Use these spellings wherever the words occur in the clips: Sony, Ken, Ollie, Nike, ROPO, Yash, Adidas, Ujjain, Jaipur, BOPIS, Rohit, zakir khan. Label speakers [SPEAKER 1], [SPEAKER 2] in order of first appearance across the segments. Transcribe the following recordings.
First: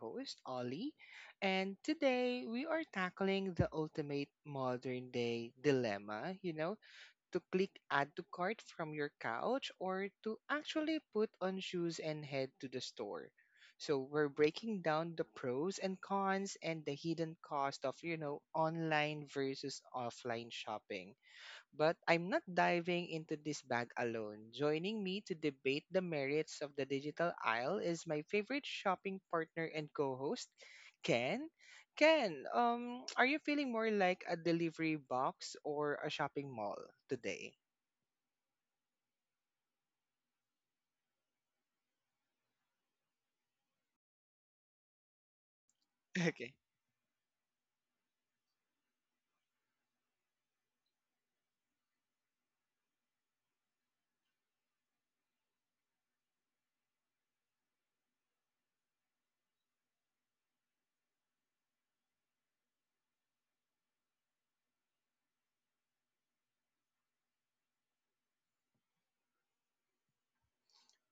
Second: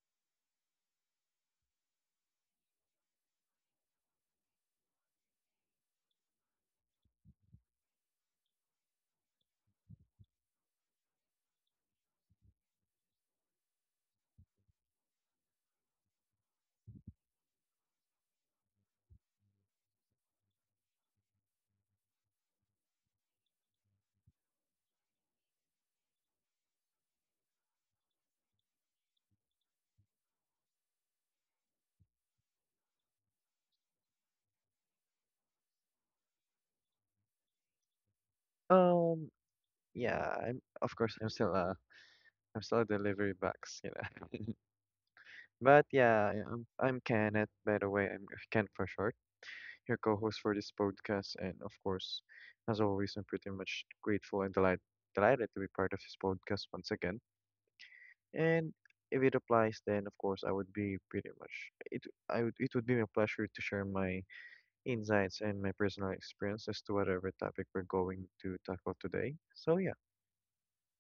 [SPEAKER 1] host, Ollie, and today we are tackling the ultimate modern day dilemma, to click add to cart from your couch or to actually put on shoes and head to the store. So we're breaking down the pros and cons and the hidden cost of, online versus offline shopping. But I'm not diving into this bag alone. Joining me to debate the merits of the digital aisle is my favorite shopping partner and co-host, Ken. Ken, are you feeling more like a delivery box or a shopping mall today?
[SPEAKER 2] Um, yeah, I'm of course I'm still a I'm still a delivery box. But yeah, I-
[SPEAKER 1] Okay.
[SPEAKER 2] I'm I'm Kenneth, by the way. I'm Ken for short, your co-host for this podcast, and of course, as always, I'm pretty much grateful and delighted to be part of this podcast once again. And if it applies, then of course I would be pretty much it. I would it would be my pleasure to share my insights and my personal experience as to whatever topic we're going to tackle today. So yeah.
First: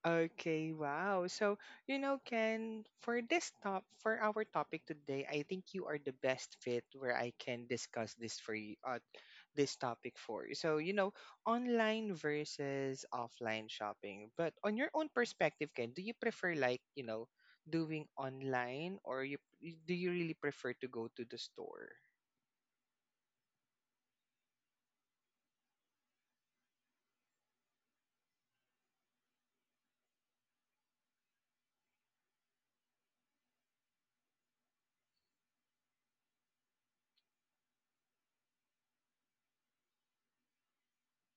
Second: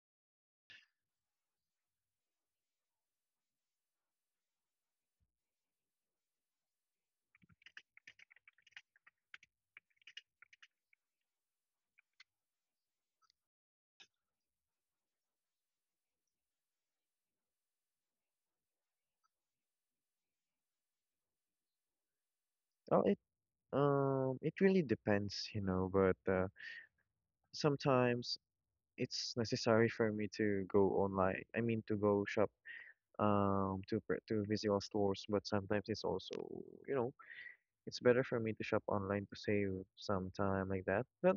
[SPEAKER 1] Okay, wow. So, you know, Ken, for our topic today, I think you are the best fit where I can discuss this for you, this topic for. So, you know, online versus offline shopping. But on your own perspective, Ken, do you prefer like, you know, doing online or you do you really prefer to go to the store?
[SPEAKER 2] I'll It really depends, you know, but sometimes it's necessary for me to go online. I mean, to go shop, to physical stores. But sometimes it's also, you know, it's better for me to shop online to save some time like that. But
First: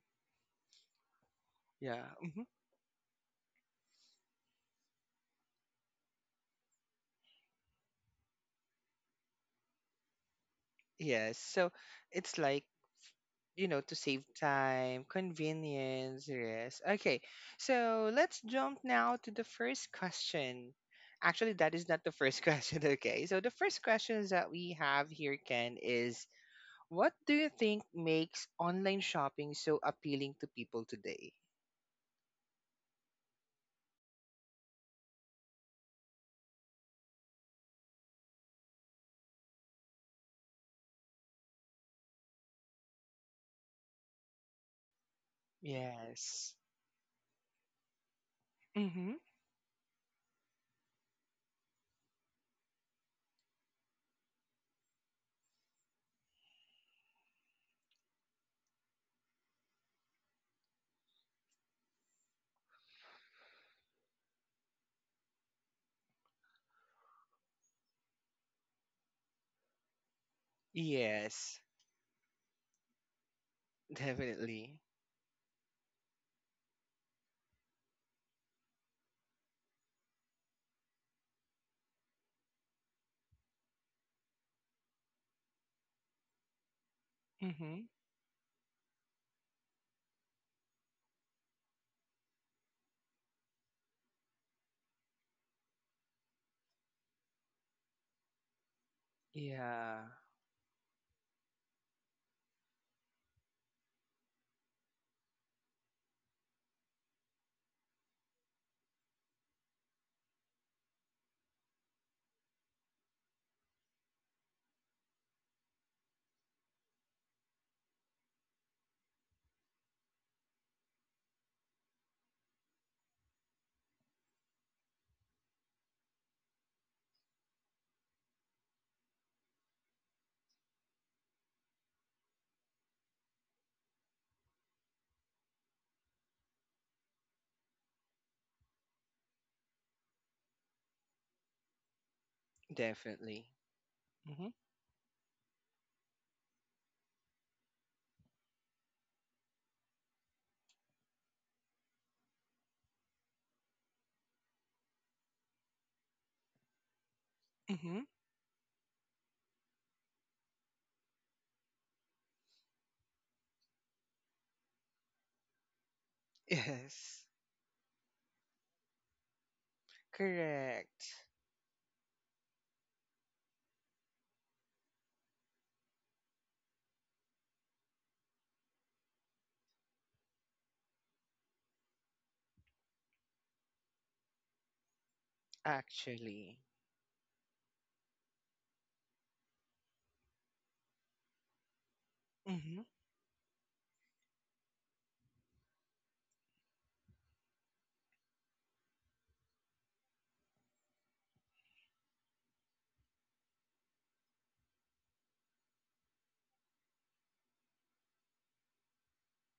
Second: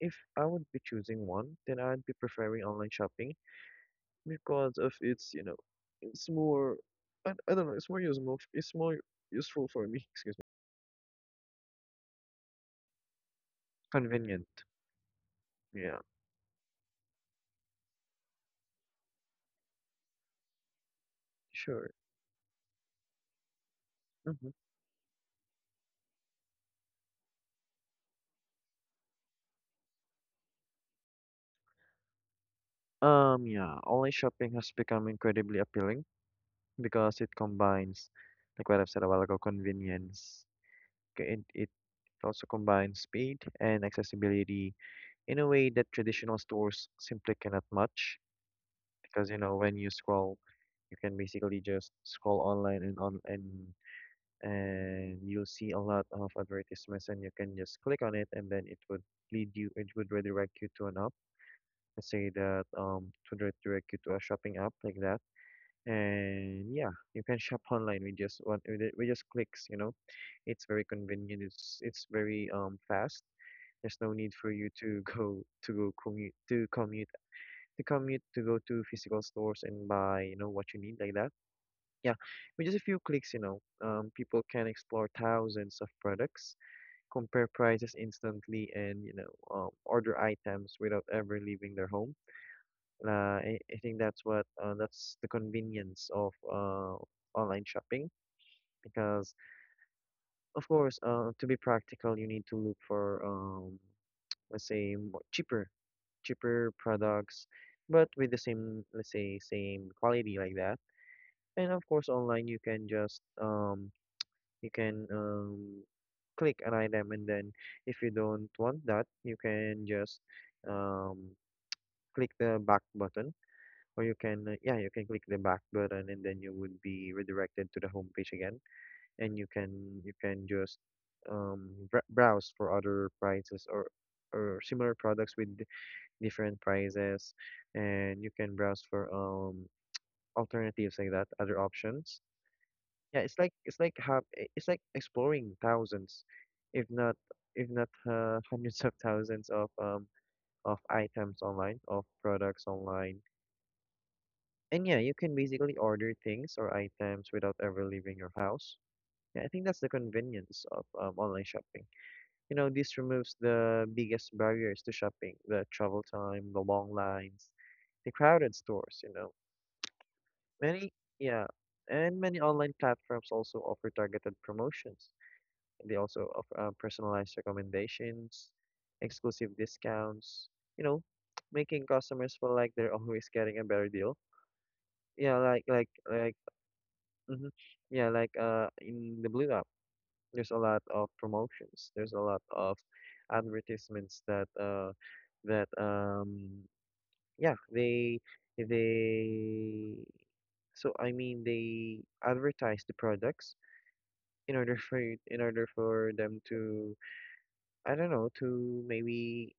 [SPEAKER 2] if I would be choosing one, then I'd
[SPEAKER 1] Yeah.
[SPEAKER 2] be
[SPEAKER 1] Mhm.
[SPEAKER 2] preferring online shopping because of its, you know, it's more, I don't know, it's more useful. It's more useful for me. Excuse me.
[SPEAKER 1] Yes. So, it's like, you know, to save
[SPEAKER 2] Convenient.
[SPEAKER 1] time,
[SPEAKER 2] Yeah.
[SPEAKER 1] convenience, yes. Okay. So, let's jump now to the first question. Actually, that is
[SPEAKER 2] Sure.
[SPEAKER 1] not the first question, okay? So, the first questions
[SPEAKER 2] Mhm.
[SPEAKER 1] that we have here, Ken, is what do you think makes online shopping so appealing to people today?
[SPEAKER 2] Yeah, online shopping has become incredibly appealing because it combines, like what I've said a while ago, convenience. It also combines speed and accessibility in a way that traditional
[SPEAKER 1] Yes.
[SPEAKER 2] stores simply cannot match.
[SPEAKER 1] Mm-hmm.
[SPEAKER 2] Because, you know, when you scroll, you can basically just scroll online and on and and you'll see a lot of advertisements and you can just click on it and then it would redirect you to an app. Let's say that it would redirect you to a shopping app like that, and yeah, you can shop online with just clicks, you know, it's very convenient,
[SPEAKER 1] Yes,
[SPEAKER 2] it's very fast. There's no need for you
[SPEAKER 1] definitely.
[SPEAKER 2] to go to go commute to commute to commute to go to physical stores and buy, you know, what you need like that. Yeah, with just a few clicks, you know, people can explore thousands of products, compare
[SPEAKER 1] Mm-hmm.
[SPEAKER 2] prices instantly, and you know, order items without ever leaving their home. I think that's what that's the convenience of online shopping because
[SPEAKER 1] Yeah,
[SPEAKER 2] of course to be practical you need to look for, let's say cheaper products but with the same, let's say, same quality like that. And of course online you can just, you can, click an item, and then if you don't want that you can just, um, click the back button, or you can you can click the back button and then you would be redirected to the home page again. And you can just, br browse for other prices, or similar products with different prices. And you can browse for, alternatives like that, other options. Yeah,
[SPEAKER 1] definitely.
[SPEAKER 2] it's like have
[SPEAKER 1] Mm-hmm.
[SPEAKER 2] it's like exploring thousands, if not if not hundreds of thousands of items online, of products online. And yeah, you can basically order things or items without ever
[SPEAKER 1] Mm-hmm.
[SPEAKER 2] leaving your house. Yeah, I think that's the convenience of online shopping. You know, this removes the biggest barriers to shopping: the travel time, the long
[SPEAKER 1] Yes,
[SPEAKER 2] lines, the crowded stores, you know. Many,
[SPEAKER 1] correct.
[SPEAKER 2] yeah, and many online platforms also offer targeted promotions. They also offer personalized recommendations, exclusive discounts, you know, making customers feel like they're always getting a better deal. Yeah, like like like
[SPEAKER 1] Actually.
[SPEAKER 2] hmm Yeah, like in the Blue App, there's a lot of promotions. There's a lot of
[SPEAKER 1] Mm-hmm.
[SPEAKER 2] advertisements that that yeah, they they. So I mean, they advertise the products in order in order for them to, I don't know, to maybe,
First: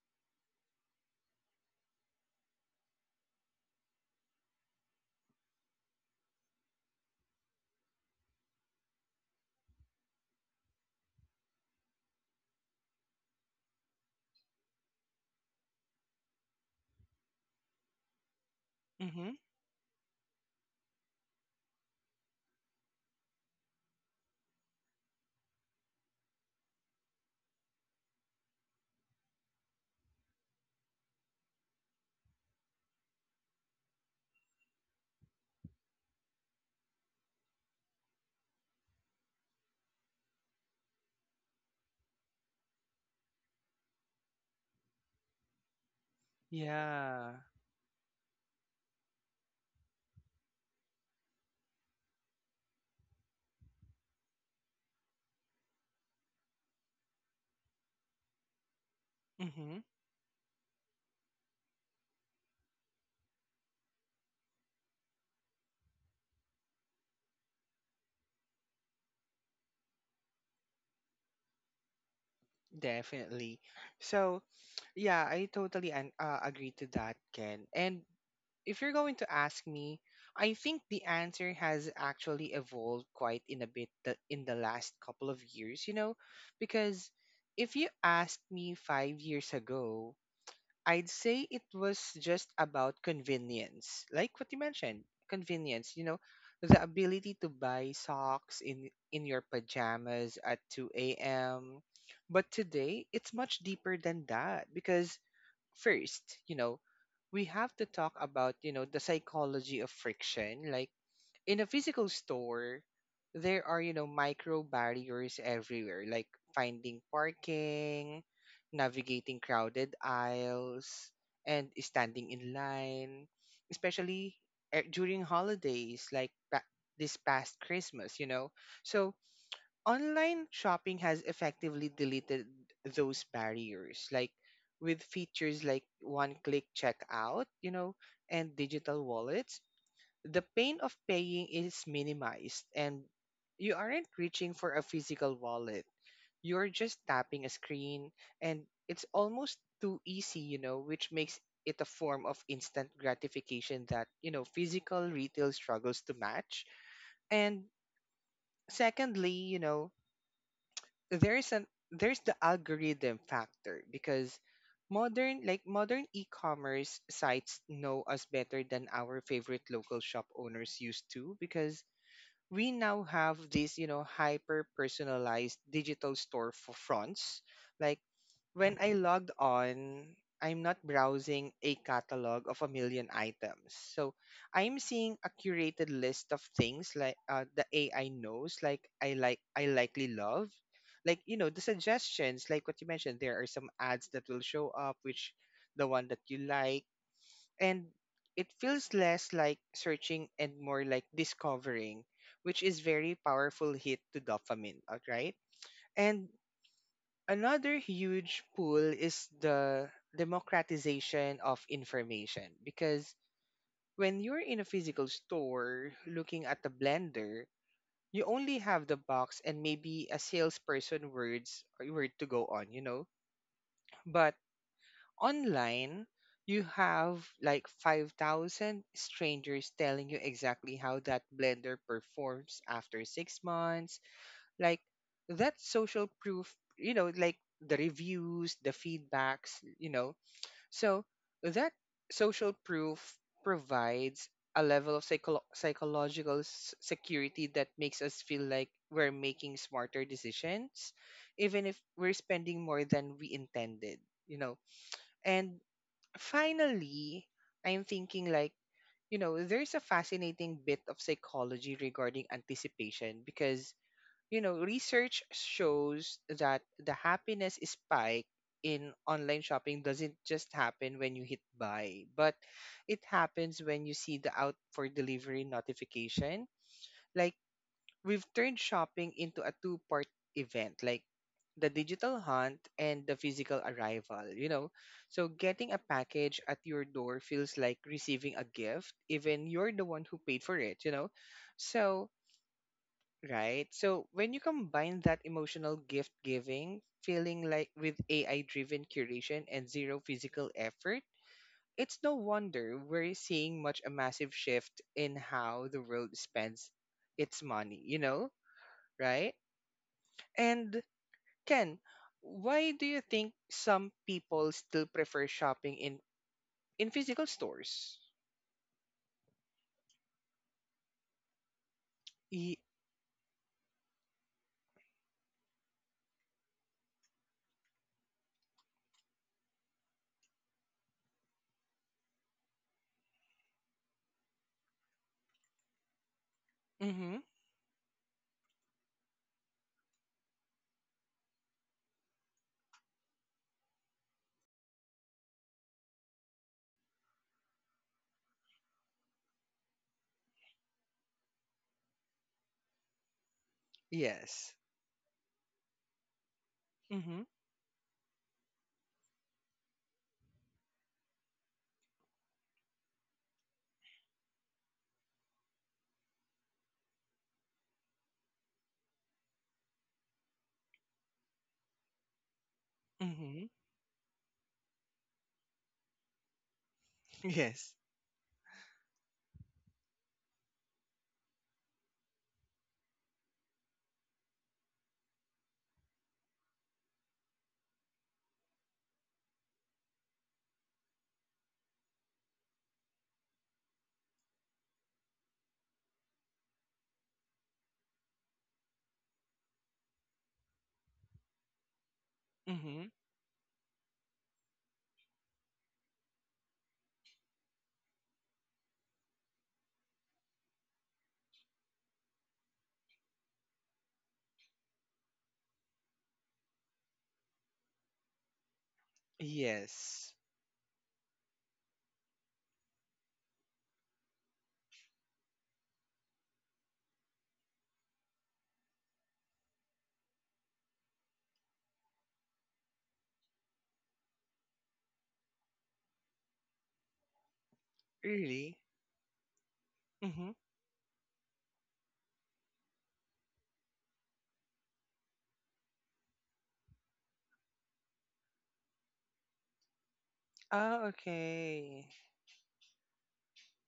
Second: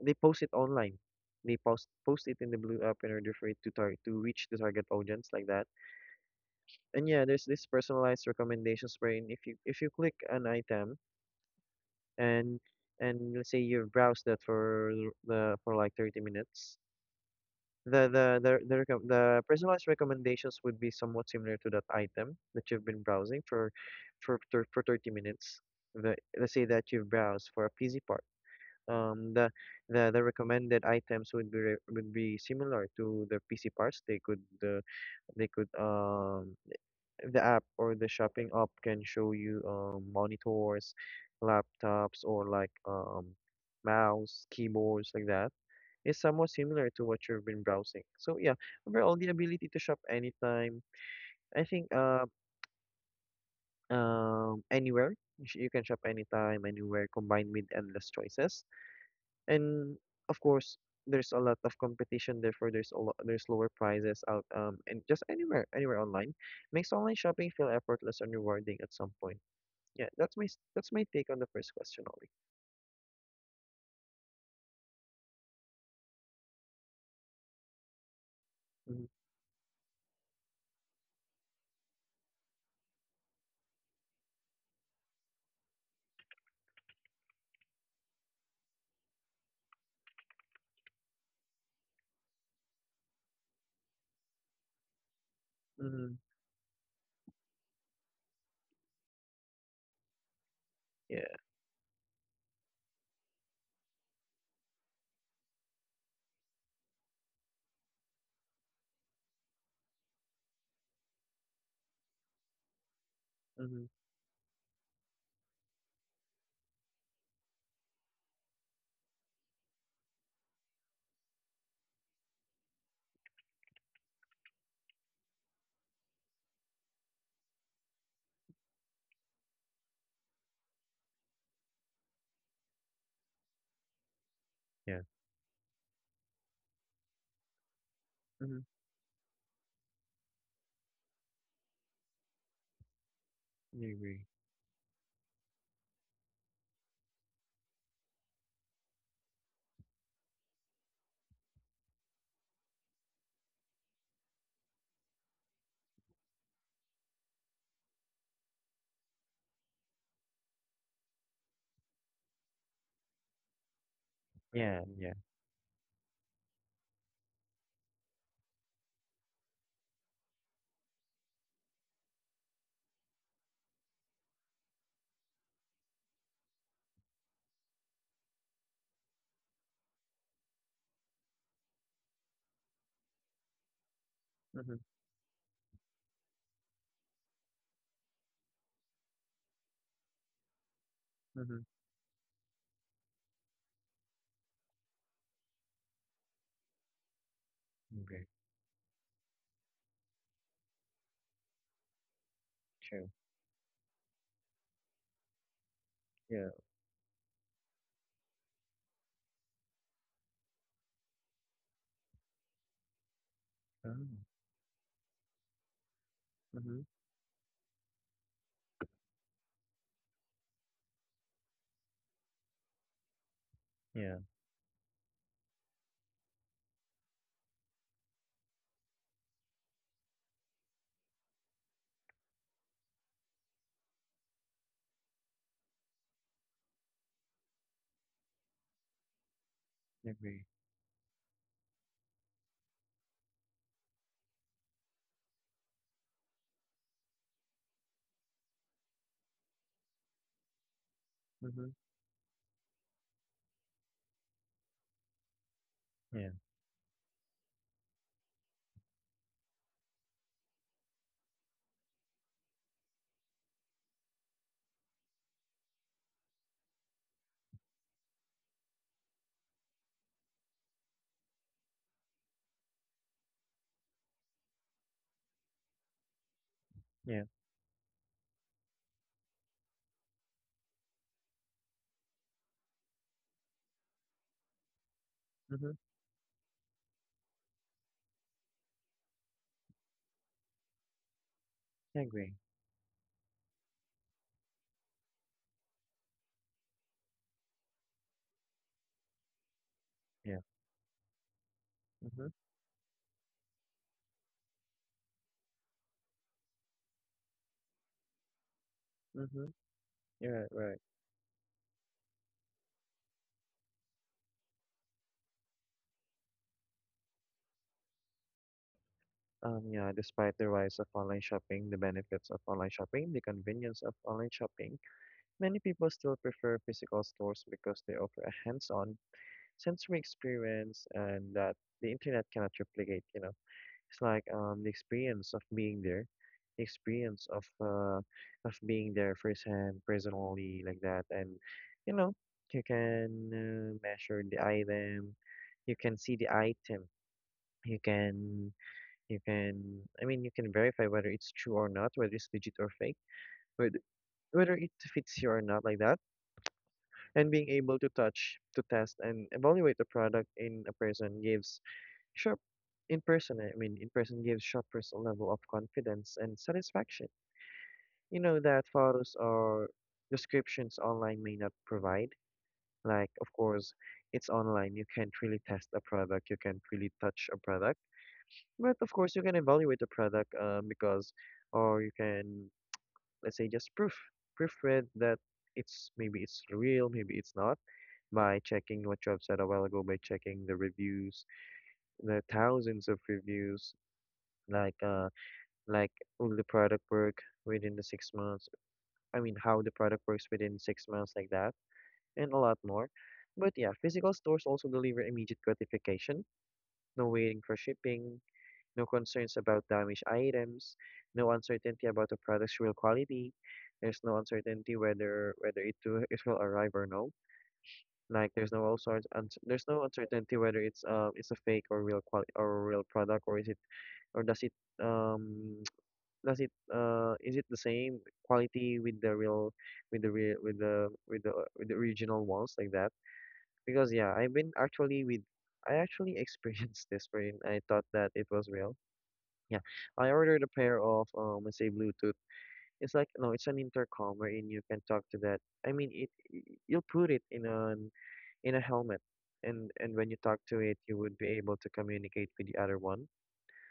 [SPEAKER 2] they post it online. They post it in the Blue App in order for it to tar to reach the target audience like that. And yeah, there's this personalized recommendations wherein if you click an item, and and let's say you browse that for like 30 minutes, the
[SPEAKER 1] Mm-hmm.
[SPEAKER 2] the personalized recommendations would be somewhat similar to that item that you've been browsing for 30 minutes. Let's say that you've browsed for a PC part. Um, the, the recommended items would would be similar to the PC parts. They could the app or the shopping app can show you, monitors, laptops, or like, mouse, keyboards, like that. It's somewhat similar to what
[SPEAKER 1] Yeah.
[SPEAKER 2] you've been browsing. So yeah, overall the ability to shop anytime. I think anywhere, you can shop anytime, anywhere, combined with endless choices.
[SPEAKER 1] Mm-hmm.
[SPEAKER 2] And of course, there's a lot of competition. Therefore, there's lower prices out and just anywhere, anywhere online makes online shopping feel effortless and rewarding at some point. Yeah, that's my take on the first question, Ollie.
[SPEAKER 1] Definitely. So, yeah, I totally agree to that, Ken. And if you're
[SPEAKER 2] Mm-hmm.
[SPEAKER 1] going to ask me, I think the answer has actually evolved quite in a bit in the last couple of years, you know, because if you asked me 5 years ago, I'd say it was just about convenience. Like what you mentioned, convenience, you
[SPEAKER 2] Mm-hmm.
[SPEAKER 1] know, the ability to buy socks in your pajamas at 2
[SPEAKER 2] Yeah.
[SPEAKER 1] a.m. But today, it's much deeper than that because first, you know, we have to talk about, you know, the psychology of friction. Like in a physical store, there
[SPEAKER 2] Mm-hmm.
[SPEAKER 1] are, you know, micro barriers everywhere, like finding parking, navigating crowded aisles, and standing in line, especially during holidays like this past Christmas, you know. So, online shopping has effectively deleted those barriers, like
[SPEAKER 2] Yeah.
[SPEAKER 1] with features like one click checkout, you know, and
[SPEAKER 2] Mm-hmm.
[SPEAKER 1] digital wallets, the pain of paying is minimized and you
[SPEAKER 2] I
[SPEAKER 1] aren't
[SPEAKER 2] agree.
[SPEAKER 1] reaching for a physical wallet. You're just tapping a screen and it's almost too easy, you know, which makes it a form of instant gratification that, you know, physical retail struggles to match. And secondly, you know, there's the algorithm factor because
[SPEAKER 2] Yeah, yeah.
[SPEAKER 1] modern e-commerce sites know us better than our favorite local shop owners used to, because we now have these, you know, hyper personalized digital store for fronts. Like when I logged on, I'm not browsing a catalog of a million items, so
[SPEAKER 2] Mm-hmm.
[SPEAKER 1] I'm seeing a curated list of things like, the AI knows like I likely love, like, you know,
[SPEAKER 2] Mm-hmm.
[SPEAKER 1] the suggestions. Like what you mentioned, there are some ads that will show up, which the one that you like. And
[SPEAKER 2] Agree.
[SPEAKER 1] it feels less like searching and more like discovering, which is
[SPEAKER 2] True.
[SPEAKER 1] very powerful hit to dopamine, all right? And
[SPEAKER 2] Yeah.
[SPEAKER 1] another huge pull is the democratization of information because
[SPEAKER 2] Oh.
[SPEAKER 1] when you're in a physical store looking at the
[SPEAKER 2] Mm-hmm.
[SPEAKER 1] blender, you only have the box and maybe a salesperson words word to go on, you know?
[SPEAKER 2] Yeah.
[SPEAKER 1] But online you have like 5,000 strangers telling you exactly how that blender performs after 6 months. Like that social proof, you know, like the reviews, the feedbacks, you know,
[SPEAKER 2] Agree.
[SPEAKER 1] so that social proof provides a level of psychological security that makes us feel like we're making smarter decisions, even
[SPEAKER 2] Mm-hmm.
[SPEAKER 1] if we're spending more than we intended, you know. And
[SPEAKER 2] Yeah.
[SPEAKER 1] finally, I'm thinking like, you know, there's a fascinating bit of psychology regarding anticipation because, you know, research shows that the happiness spike in online shopping doesn't just happen when you hit buy, but it happens when you see the out for delivery notification.
[SPEAKER 2] Yeah.
[SPEAKER 1] Like we've turned shopping into a two-part event, like the digital hunt and the physical arrival, you know. So
[SPEAKER 2] Mm-hmm.
[SPEAKER 1] getting a package at your door feels like receiving a gift, even you're the one who paid for it, you know. So
[SPEAKER 2] Agree.
[SPEAKER 1] right, so when you combine that emotional gift giving feeling, like with AI driven curation and zero
[SPEAKER 2] Yeah.
[SPEAKER 1] physical effort, it's no
[SPEAKER 2] Mm-hmm.
[SPEAKER 1] wonder we're seeing much a massive shift in how the world spends its money, you know. Right.
[SPEAKER 2] Mm-hmm. Right, right.
[SPEAKER 1] And Ken, why do you think some people still prefer shopping in physical stores?
[SPEAKER 2] Yeah, despite the rise of online shopping, the benefits of
[SPEAKER 1] Y-
[SPEAKER 2] online shopping, the convenience of online shopping, many people still prefer physical stores because they offer a hands-on sensory experience and that the internet cannot replicate, you know. It's like the experience of being there, the
[SPEAKER 1] mm-hmm.
[SPEAKER 2] experience of being there firsthand, personally like that. And you know, you can measure the item, you can see the item, you can you can I mean you can verify whether it's true or not, whether it's legit or fake, whether whether
[SPEAKER 1] Yes.
[SPEAKER 2] it fits you or not like that.
[SPEAKER 1] Mm-hmm.
[SPEAKER 2] And being able to touch, to test, and evaluate the product in a person gives — Sure. In person, I mean, in person gives shoppers a level of confidence and satisfaction. You know, that photos or descriptions online may not provide. Like, of
[SPEAKER 1] Mm-hmm.
[SPEAKER 2] course, it's online. You can't really test a product. You can't really touch a
[SPEAKER 1] Yes.
[SPEAKER 2] product. But of course, you can evaluate the product, because, or you can, let's say, just proofread that, it's maybe it's real, maybe it's not, by checking what you have said a while ago, by checking the reviews, the thousands of reviews, like uh like will the product work within the six months? I mean, how the product works within six months, like that, and a lot
[SPEAKER 1] Mm-hmm.
[SPEAKER 2] more. But yeah, physical stores also deliver immediate gratification, no waiting for shipping, no concerns about damaged items, no uncertainty about the product's real quality. There's no uncertainty whether it will arrive or no. Like there's no all sorts un there's no
[SPEAKER 1] Yes.
[SPEAKER 2] uncertainty whether it's a fake or real product, or is it, or does it, um is it the same quality with the real with the real with the with the with the original ones like that? Because yeah, I actually experienced this wherein I thought that it was
[SPEAKER 1] Really?
[SPEAKER 2] real. Yeah, I
[SPEAKER 1] Mm-hmm.
[SPEAKER 2] ordered a pair of let's say Bluetooth. It's like no, it's an intercom wherein you can talk to that. I mean, you'll put it in an in a helmet, and when you talk to it,
[SPEAKER 1] Ah,
[SPEAKER 2] you would be able to
[SPEAKER 1] okay.
[SPEAKER 2] communicate with the other one.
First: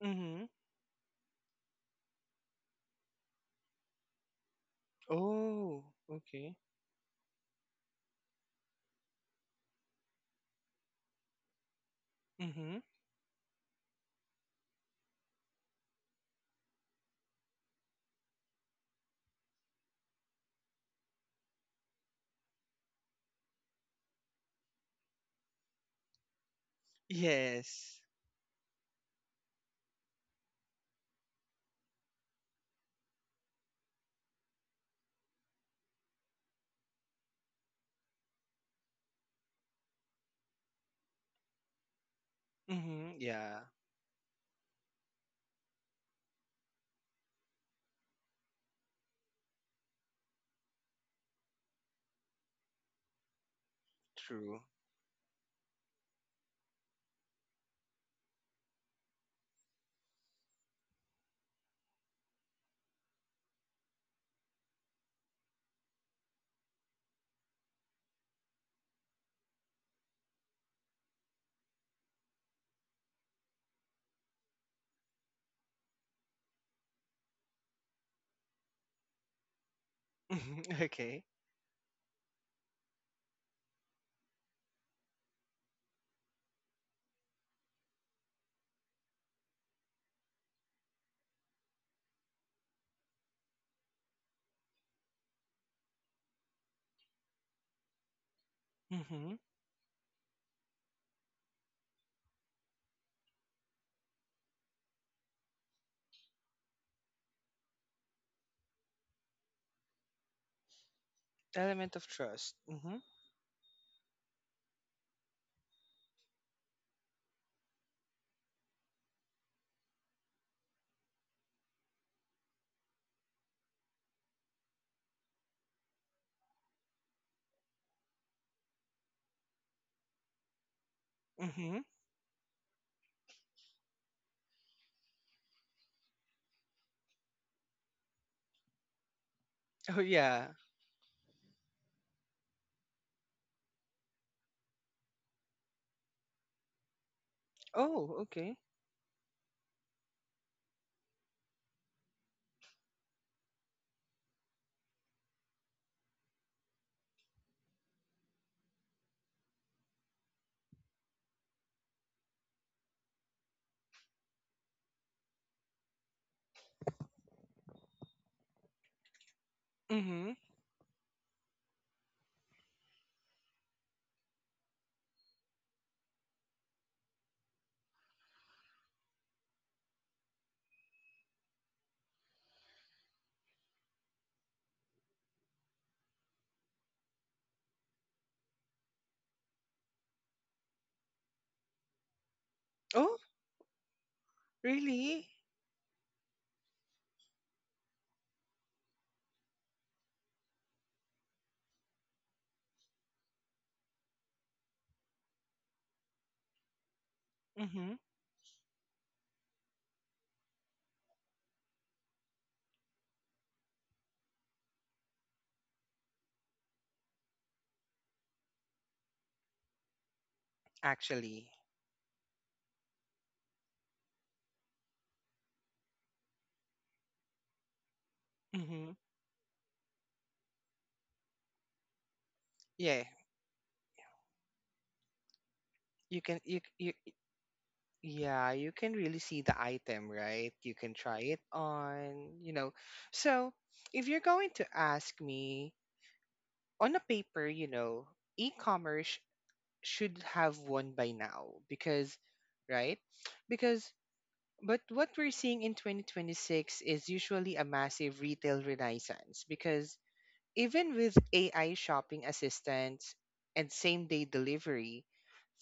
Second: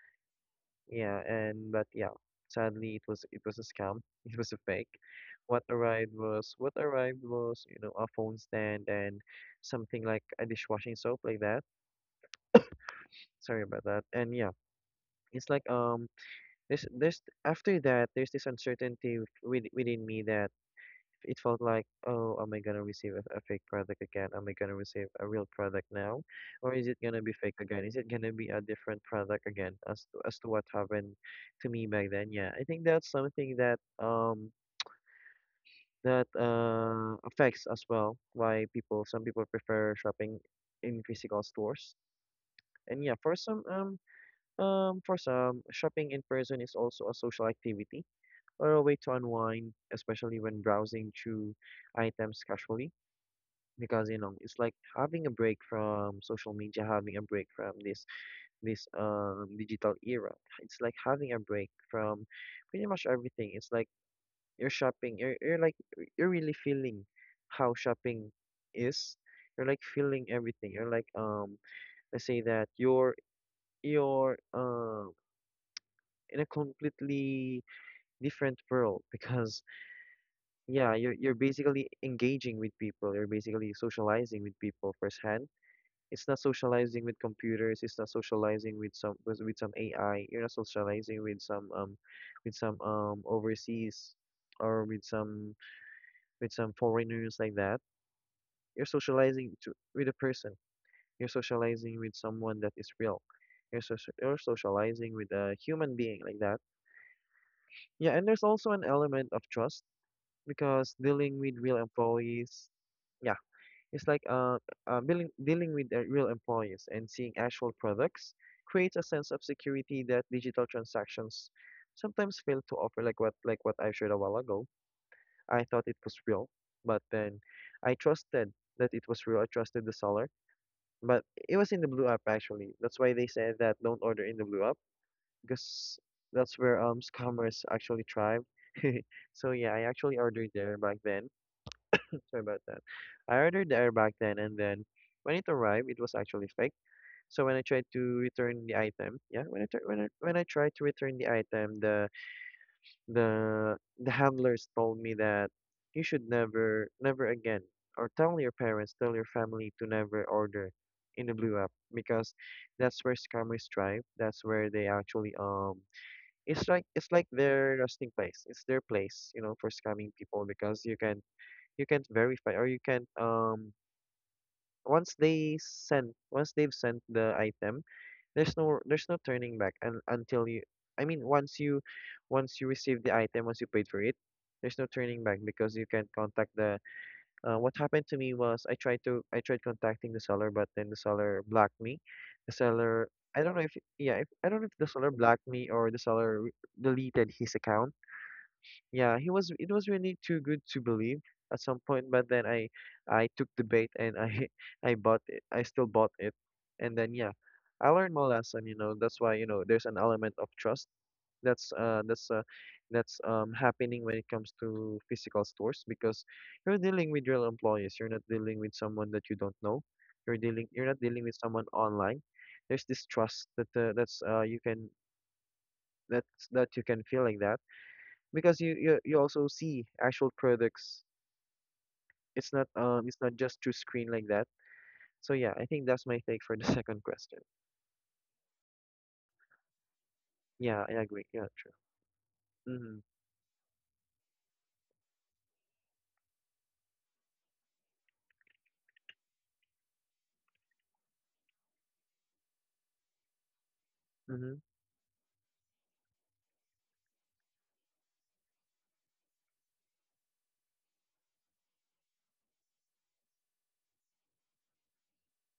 [SPEAKER 1] Mm-hmm.
[SPEAKER 2] Yeah, and but yeah, sadly it was a scam. It was a fake.
[SPEAKER 1] Oh, okay.
[SPEAKER 2] What arrived was, you know, a phone stand and something like a dishwashing soap like that.
[SPEAKER 1] Mm-hmm.
[SPEAKER 2] Sorry about that. And yeah, it's like there's after that there's this uncertainty with, within me, that it felt like, oh, am I gonna receive a fake product again? Am I gonna receive a real product now? Or is it gonna be fake again? Is
[SPEAKER 1] Yes.
[SPEAKER 2] it gonna be a different product again as to what happened to me back then? Yeah, I think that's something that affects as well why people, some people prefer shopping in physical stores. And yeah,
[SPEAKER 1] Mm-hmm.
[SPEAKER 2] for
[SPEAKER 1] Yeah.
[SPEAKER 2] some for some, shopping in person is also a social activity or a way to unwind, especially when browsing through items casually. Because you know, it's
[SPEAKER 1] True.
[SPEAKER 2] like having a break from social media, having a break from this digital era. It's like having a break from pretty much everything. It's like you're shopping, you're like you're really feeling how shopping is. You're like feeling everything. You're like, let's say that you're in a completely different world because
[SPEAKER 1] Mm-hmm.
[SPEAKER 2] yeah,
[SPEAKER 1] Okay.
[SPEAKER 2] you're basically engaging with people, you're basically socializing with people firsthand. It's not socializing with computers. It's not socializing with some AI. You're not socializing with some overseas or with some foreigners like that. You're
[SPEAKER 1] Mm-hmm.
[SPEAKER 2] socializing to, with a person. You're socializing with someone that is real. You're socializing with a human being like that. Yeah, and there's also an element of trust because dealing with real
[SPEAKER 1] Element of trust.
[SPEAKER 2] employees.
[SPEAKER 1] Mm-hmm.
[SPEAKER 2] It's like dealing with real employees and seeing actual products creates a sense of security that digital transactions sometimes fail to offer. Like what I shared a while ago, I thought it was real, but then I trusted that it was real. I trusted the seller, but it was
[SPEAKER 1] Mm-hmm.
[SPEAKER 2] in the blue app actually. That's why they said that don't order in the blue app because that's where scammers actually thrive. So yeah, I
[SPEAKER 1] Oh
[SPEAKER 2] actually
[SPEAKER 1] yeah.
[SPEAKER 2] ordered there back then. Sorry about that. I ordered the air back then, and then when it arrived, it was actually fake. So when I tried to
[SPEAKER 1] Oh, okay.
[SPEAKER 2] return the item, yeah, when I tr- when I tried to return the item, the handlers told me that you should never, never again, or tell your parents, tell your family to never order in the Blue app because that's where scammers thrive. That's where they actually it's like their resting place. It's their place, for scamming
[SPEAKER 1] Mm-hmm.
[SPEAKER 2] people because you can you can't verify or you can't once they've sent the item, there's no turning back. And until you, once you, once you receive the item, once you paid for it, there's no turning back because you can contact the, what happened to me was I tried contacting the seller, but then the seller blocked me. The seller, I don't know if, yeah if, I don't know if the seller
[SPEAKER 1] Really?
[SPEAKER 2] blocked me or the seller re- deleted his account. Yeah, he was it was really too good to believe at some point, but then I took the bait and I I bought it. I still bought it. And then yeah, I
[SPEAKER 1] Mm-hmm.
[SPEAKER 2] learned my lesson, you know. That's why, you know, there's an element of trust that's uh that's uh that's happening when it comes to physical stores because you're dealing with real employees. You're not dealing with someone that you don't know. You're not dealing with
[SPEAKER 1] Actually.
[SPEAKER 2] someone online. There's this trust that that's you can, that's that you can feel like that because
[SPEAKER 1] Mm-hmm.
[SPEAKER 2] you also see actual products.
[SPEAKER 1] Yeah.
[SPEAKER 2] It's not just through screen like that. So yeah, I think that's
[SPEAKER 1] You
[SPEAKER 2] my
[SPEAKER 1] can
[SPEAKER 2] take for
[SPEAKER 1] you,
[SPEAKER 2] the
[SPEAKER 1] c-
[SPEAKER 2] second
[SPEAKER 1] you
[SPEAKER 2] question.
[SPEAKER 1] yeah, you can really see the item, right? You
[SPEAKER 2] Yeah,
[SPEAKER 1] can
[SPEAKER 2] I
[SPEAKER 1] try
[SPEAKER 2] agree.
[SPEAKER 1] it
[SPEAKER 2] Yeah, true.
[SPEAKER 1] on, you know.
[SPEAKER 2] Mhm.
[SPEAKER 1] So, if you're going to ask me, on a paper, you know, e-commerce should have one by now, because right? Because
[SPEAKER 2] Mhm.
[SPEAKER 1] but what we're seeing in 2026 is usually a massive retail renaissance, because even with AI shopping assistants and same day delivery,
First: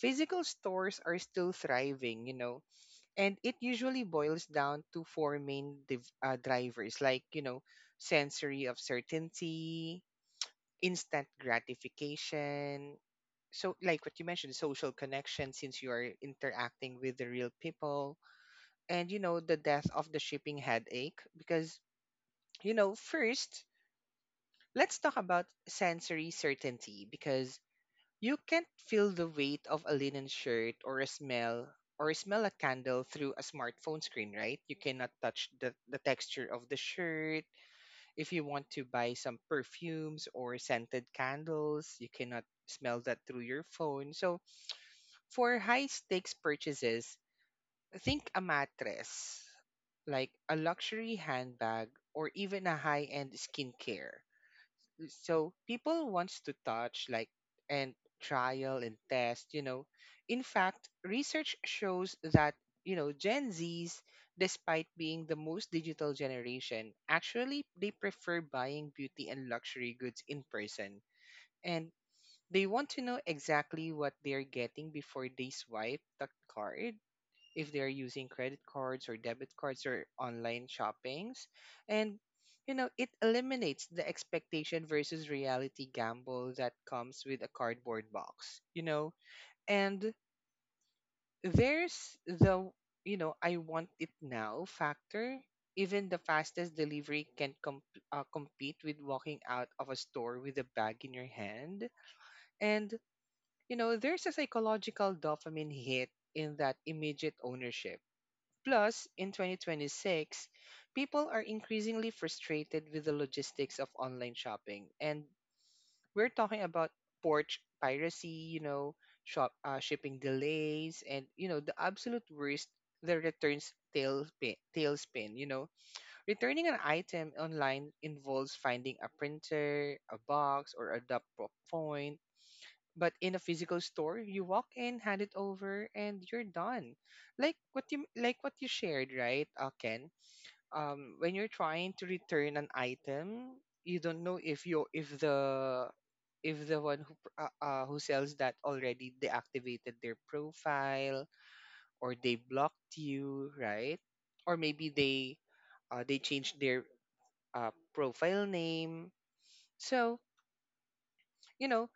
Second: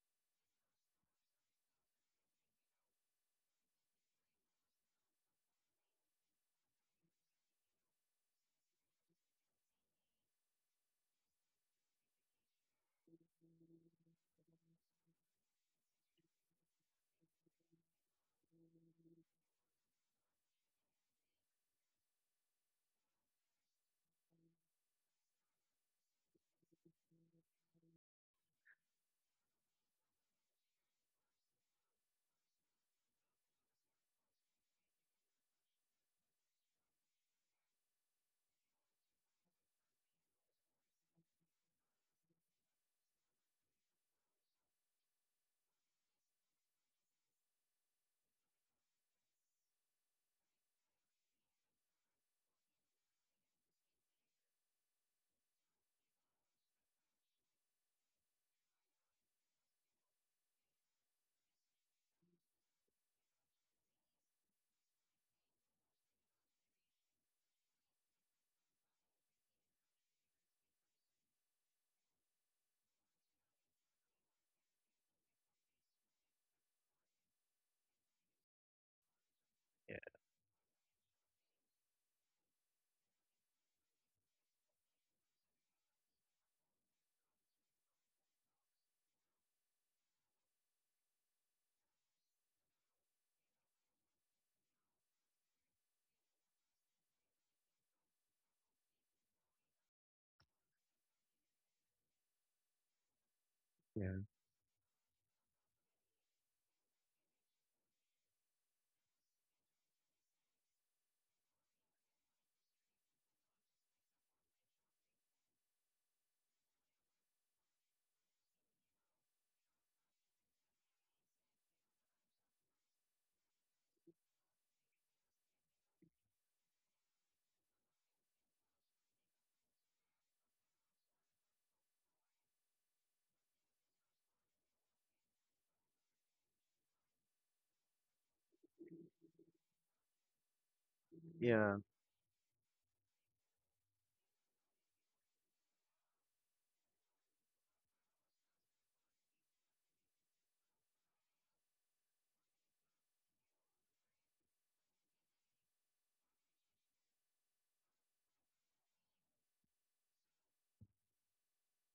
[SPEAKER 1] physical stores are still thriving, you know, and it usually boils down to four main drivers like, you know, sensory of certainty, instant gratification. So, like what you mentioned, social connection since you are interacting with the real people, and, you know, the death of the shipping headache. Because, you know, first, let's talk about sensory certainty, because you can't feel the weight of a linen shirt or smell a candle through a smartphone screen, right? You cannot touch the texture of the shirt. If you want to buy some perfumes or scented candles, you cannot smell that through your phone. So for high stakes purchases, think a mattress, like a luxury handbag or even a high-end skincare. So people wants to touch, like, and trial and test, you know. In fact, research shows that, you know, gen z's, despite being the most digital generation, actually they prefer buying beauty and luxury goods in person, and they want to know exactly what they're getting before they swipe the card, if they're using credit cards or debit cards
[SPEAKER 2] Yeah.
[SPEAKER 1] or online shoppings. And, you know, it eliminates the expectation versus reality gamble that comes with a cardboard box, you know. And there's the, you know, I want it now factor. Even the fastest delivery can compete with walking out of a store with a bag in your hand. And, you know,
[SPEAKER 2] Yeah.
[SPEAKER 1] there's a psychological dopamine hit in that immediate ownership. Plus, in 2026, people are increasingly frustrated with the logistics of online shopping. And we're talking about port piracy, you know, shop shipping delays, and, you know, the absolute worst, the returns tailspin, you know. Returning an item online involves finding a printer, a box, or a drop point, but in a physical store, you walk in, hand it over, and you're done. Like what you shared, right, Ken? When you're
[SPEAKER 2] Yeah.
[SPEAKER 1] trying to return an item, you don't know if the one who who sells that already deactivated their profile or they blocked you, right? Or maybe they changed their profile name. So, you know,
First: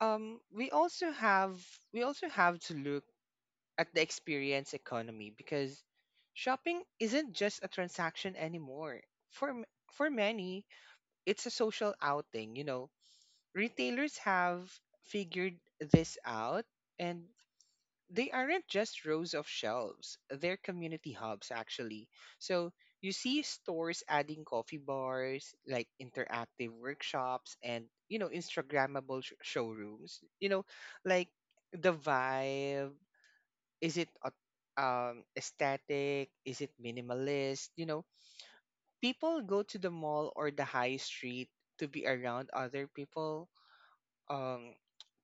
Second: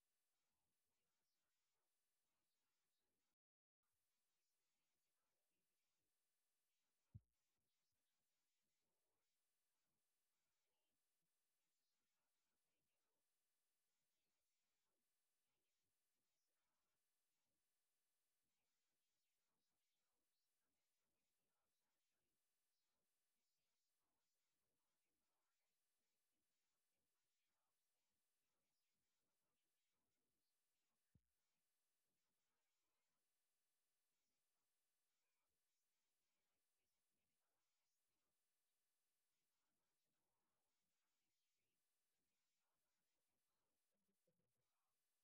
[SPEAKER 1] um, we also have we also have to look at the experience economy because shopping isn't just a transaction anymore. For m- for many, it's a social outing, you know. Retailers have figured this out, and they aren't just rows of shelves. They're community hubs, actually. So you see stores adding coffee bars, like interactive workshops, and, you know, Instagrammable showrooms. You know, like the vibe, is it aesthetic? Is it minimalist? You know, people go to the mall or the high street to be around other people, um,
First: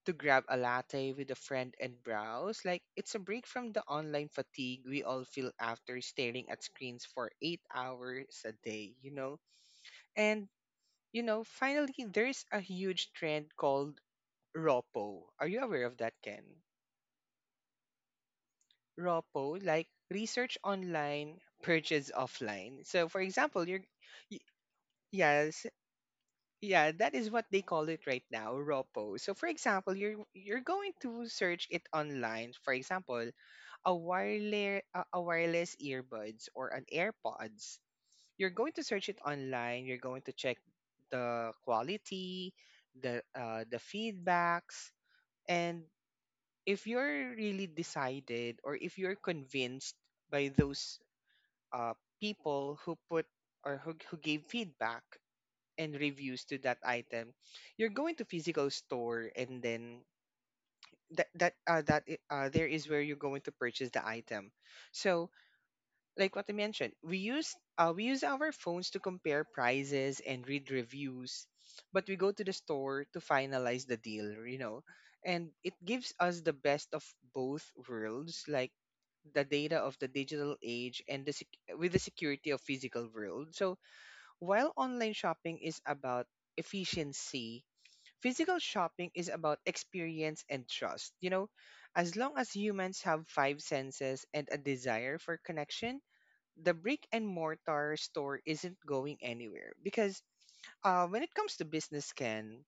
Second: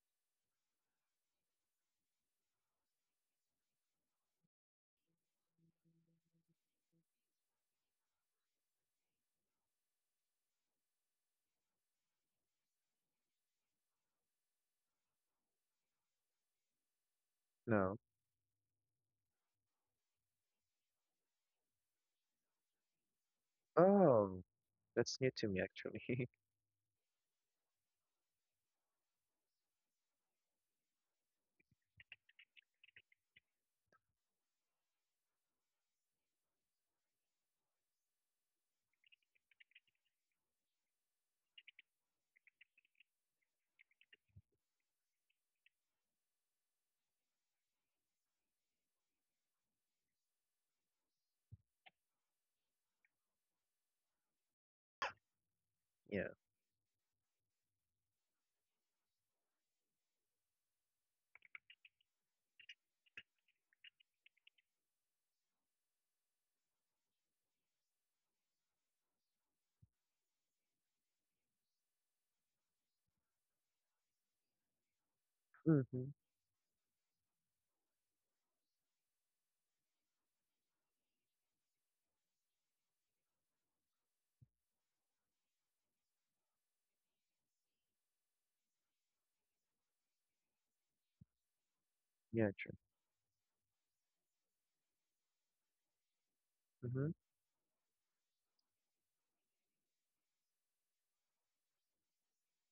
[SPEAKER 1] to grab a latte with a friend and browse. Like, it's a break from the online fatigue we all feel after staring at screens for 8 hours a day, you know? And, you know, finally, there's a huge trend called ROPO. Are you aware of that, Ken?
[SPEAKER 2] No.
[SPEAKER 1] ROPO, like research online, purchase offline. So, for example, y-
[SPEAKER 2] Oh, that's new to me
[SPEAKER 1] yes,
[SPEAKER 2] actually.
[SPEAKER 1] yeah, that is what they call it right now, ROPO. So, for example, you're going to search it online. For example, a a wireless earbuds or an AirPods. You're going to search it online. You're going to check the quality, the feedbacks, and if you're really decided or if you're convinced by those uh, people who put or who gave feedback and
[SPEAKER 2] Yeah.
[SPEAKER 1] reviews to that item. You're going to physical store, and then there is where you're going to purchase the item. So like what I mentioned, we use our phones to compare prices and read reviews, but we go to the store to finalize the deal, and it
[SPEAKER 2] Mhm.
[SPEAKER 1] gives us the best of both worlds, like the data of the digital age with the security of physical world. So while online shopping is about efficiency, physical shopping is about experience and trust. As long
[SPEAKER 2] Yeah,
[SPEAKER 1] as
[SPEAKER 2] true.
[SPEAKER 1] humans have five senses and a desire for connection, the brick
[SPEAKER 2] Mhm.
[SPEAKER 1] and mortar store isn't going anywhere. Because when it comes to business, Ken,